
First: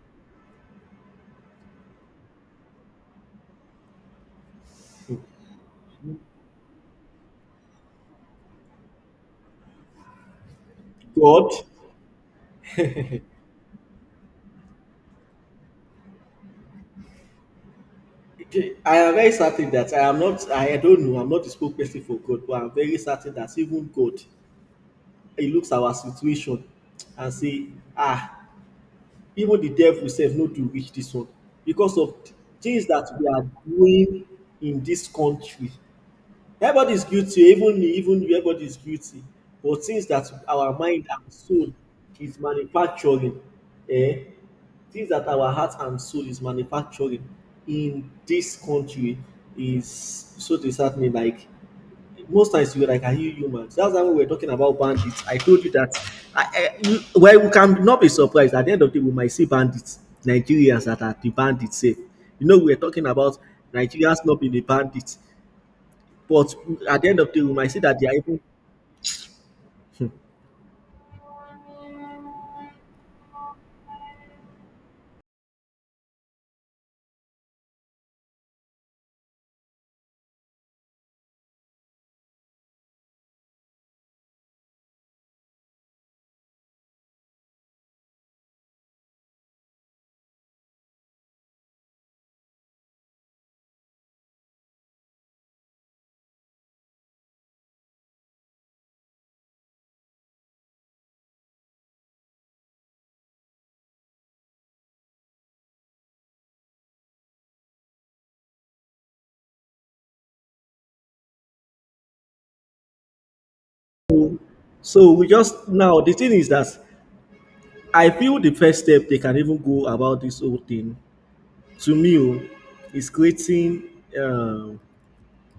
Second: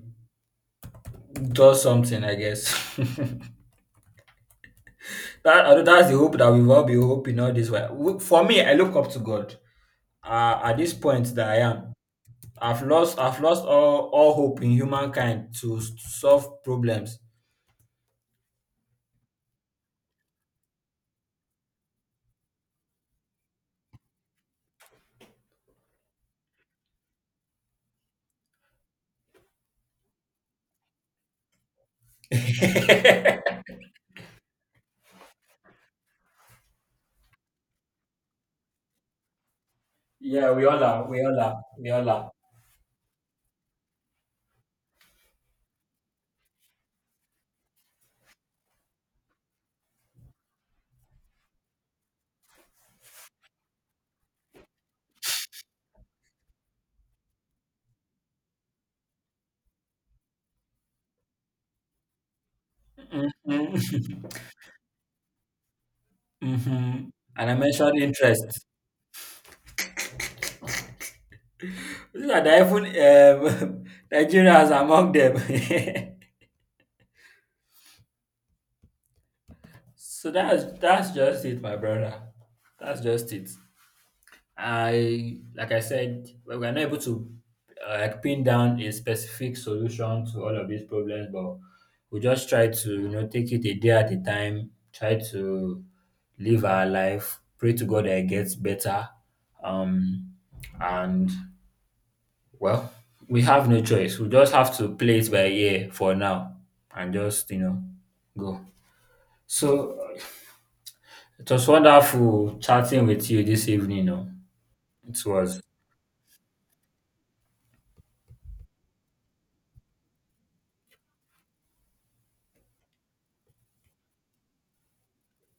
A: does something, I guess. that I know that's the hope that we've all been hoping all this while. For me, I look up to God. At this point that
B: God,
A: I am, I've lost all hope in humankind to to solve problems.
B: I am very certain that I am not. I don't know. I'm not the spokesperson for God, but I'm very certain that even God, He looks our situation and say, ah, even the devil sef no do reach this one because of things that we are doing in this country. Everybody is guilty, even me, even you, everybody is guilty. But things that
A: Yeah, we
B: our
A: all
B: mind
A: are. We
B: and
A: all are.
B: soul
A: We all are.
B: is manufacturing, eh? Things that our heart and soul is manufacturing in this country is so disheartening. Like most times, you were like, "Are you human?" So that's why when we were talking about bandits. I told you that. I, well, we can not be surprised. At the end of the day, we might see bandits, Nigerians that are the bandits. Safe. You know, we were talking about Nigerians
A: Hmm.
B: not being a bandit, but at
A: Hmm.
B: the end of the day,
A: And
B: we
A: I
B: might see
A: mentioned
B: that they are even.
A: interest.
B: Hmm.
A: Yeah, they iPhone. Nigeria is among them. So that's just it, my brother. That's just it. I Like I said, we were not able to like pin down a specific solution to all of these problems, but we just try to, you know, take it a day at a time. Try to live our life. Pray to God that it gets better. Um, and Well, we have no choice. We just have to play it by ear for now and just, you know, go. So it was wonderful chatting with you this evening. No?
B: So
A: It
B: we
A: was
B: just, now the thing is that I feel the first step they can even go about this whole thing, to me oh, is creating um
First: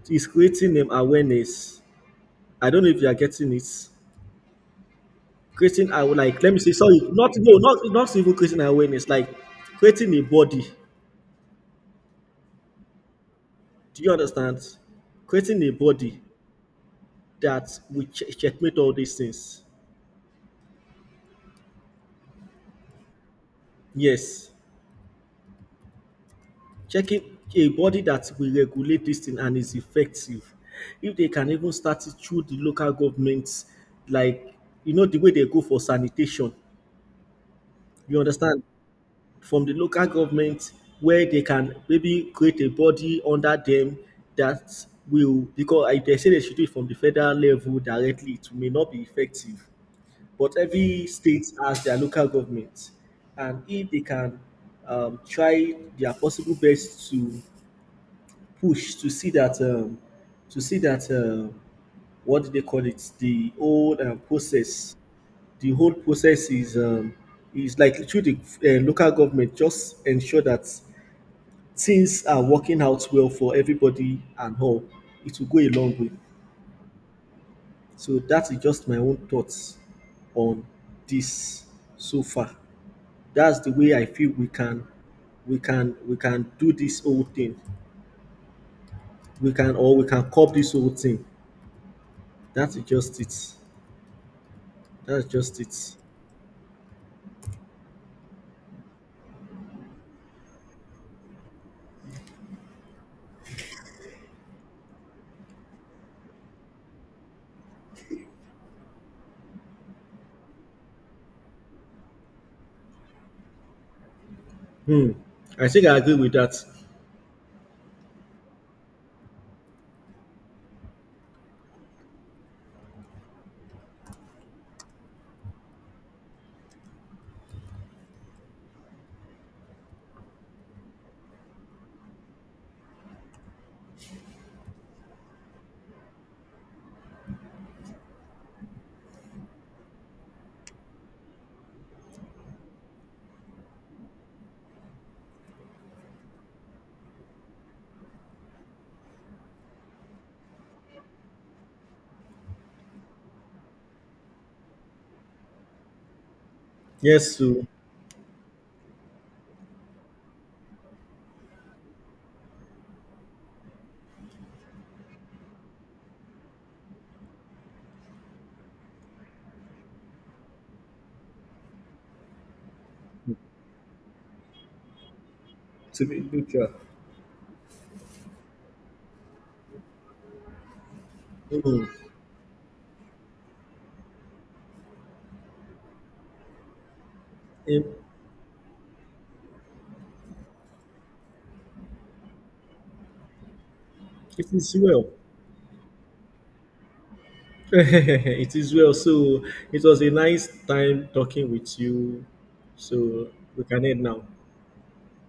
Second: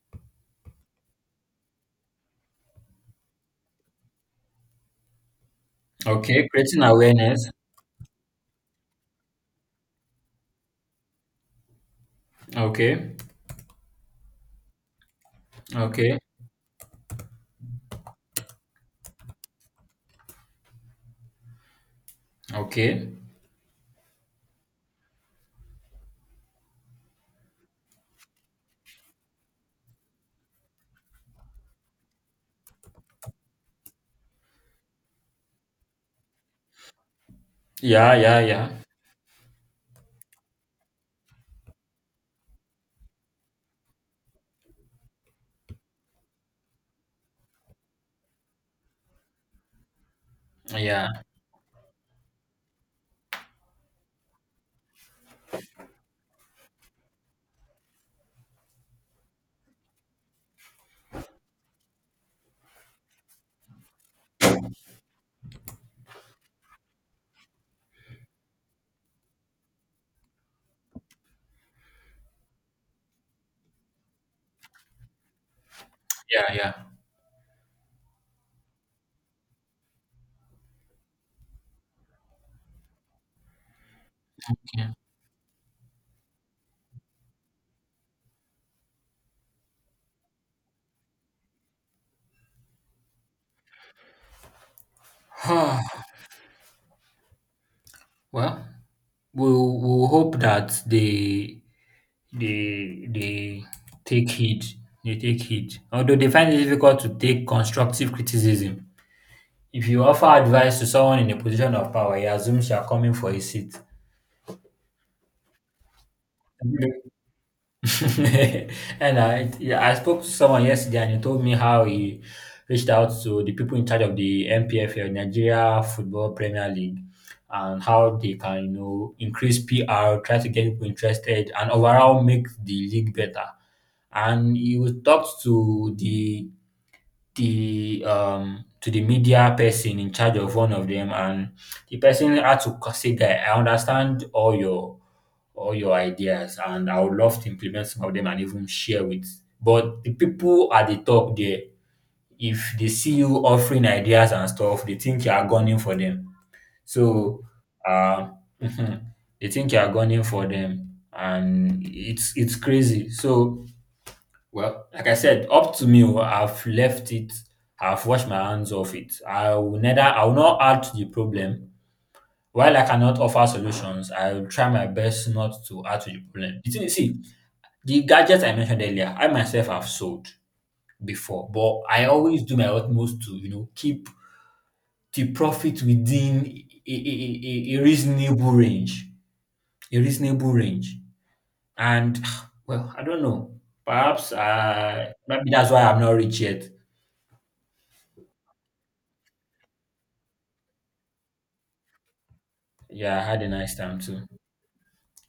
B: is creating awareness. I don't know if you are getting it. Creating, I would like,
A: okay,
B: let me say
A: creating
B: sorry, not
A: awareness.
B: no, not not even creating awareness, like creating a body.
A: Okay,
B: Do you understand? Creating a
A: okay,
B: body that we checkmate all these things.
A: okay.
B: Yes. Checking a body that will regulate this thing and is effective. If they can even start it through the local governments, like you know the way they go for sanitation,
A: Yeah,
B: you
A: yeah,
B: understand?
A: yeah,
B: From the local government, where they can maybe create a body under them that will, because if they say they should do it from the federal level directly, it may not be effective. But every
A: yeah,
B: state has their local government, and if they can try their possible best to push to see that what do they call it, the whole process, the whole process is like through the local government, just ensure that things are working out well for everybody and all, it will go a long way.
A: yeah, yeah.
B: So that is just my own thoughts on this so far. That's the way I feel we can,
A: Yeah.
B: we can do this whole thing, we can, or we can curb this whole thing. That is just it. That's just it.
A: Well, we'll hope that they they take heed. They take heed. Although they find it difficult to take constructive criticism. If you offer advice to someone in a position of power, he assumes you are coming for his seat.
B: Hmm. I think I agree with that.
A: Yeah, I spoke to someone yesterday, and he told me how he reached out to the people in charge of the NPFL, Nigeria Football Premier League, and how they can, you know, increase PR, try to get people interested, and overall make the league better. And he was talked to the media person in charge of one of them, and the person had to say that I understand all your ideas and I would love to implement some of them and even share with. But the people at the top there, if they see you offering ideas and stuff, they think you are gunning for them.
B: Yes,
A: So
B: to
A: uh, mhm, they think you are gunning for them and it's crazy. So like I said, up to me, oh, I've left it, I've washed my hands off it. I will not add to the problem. While I cannot offer solutions, I will try my best not to add to the
B: be
A: problem.
B: neutral.
A: You thing see, the gadgets I mentioned earlier, I myself have sold before, but
B: Hmm.
A: I always do my utmost to, you know, keep the profit within a
B: It,
A: reasonable range. a reasonable range. And well, I don't know. Perhaps
B: it is well.
A: maybe that's why I'm not rich yet.
B: It is well. So it was a nice time talking with you.
A: Yeah, I
B: So
A: had a
B: we
A: nice
B: can
A: time
B: end now.
A: too.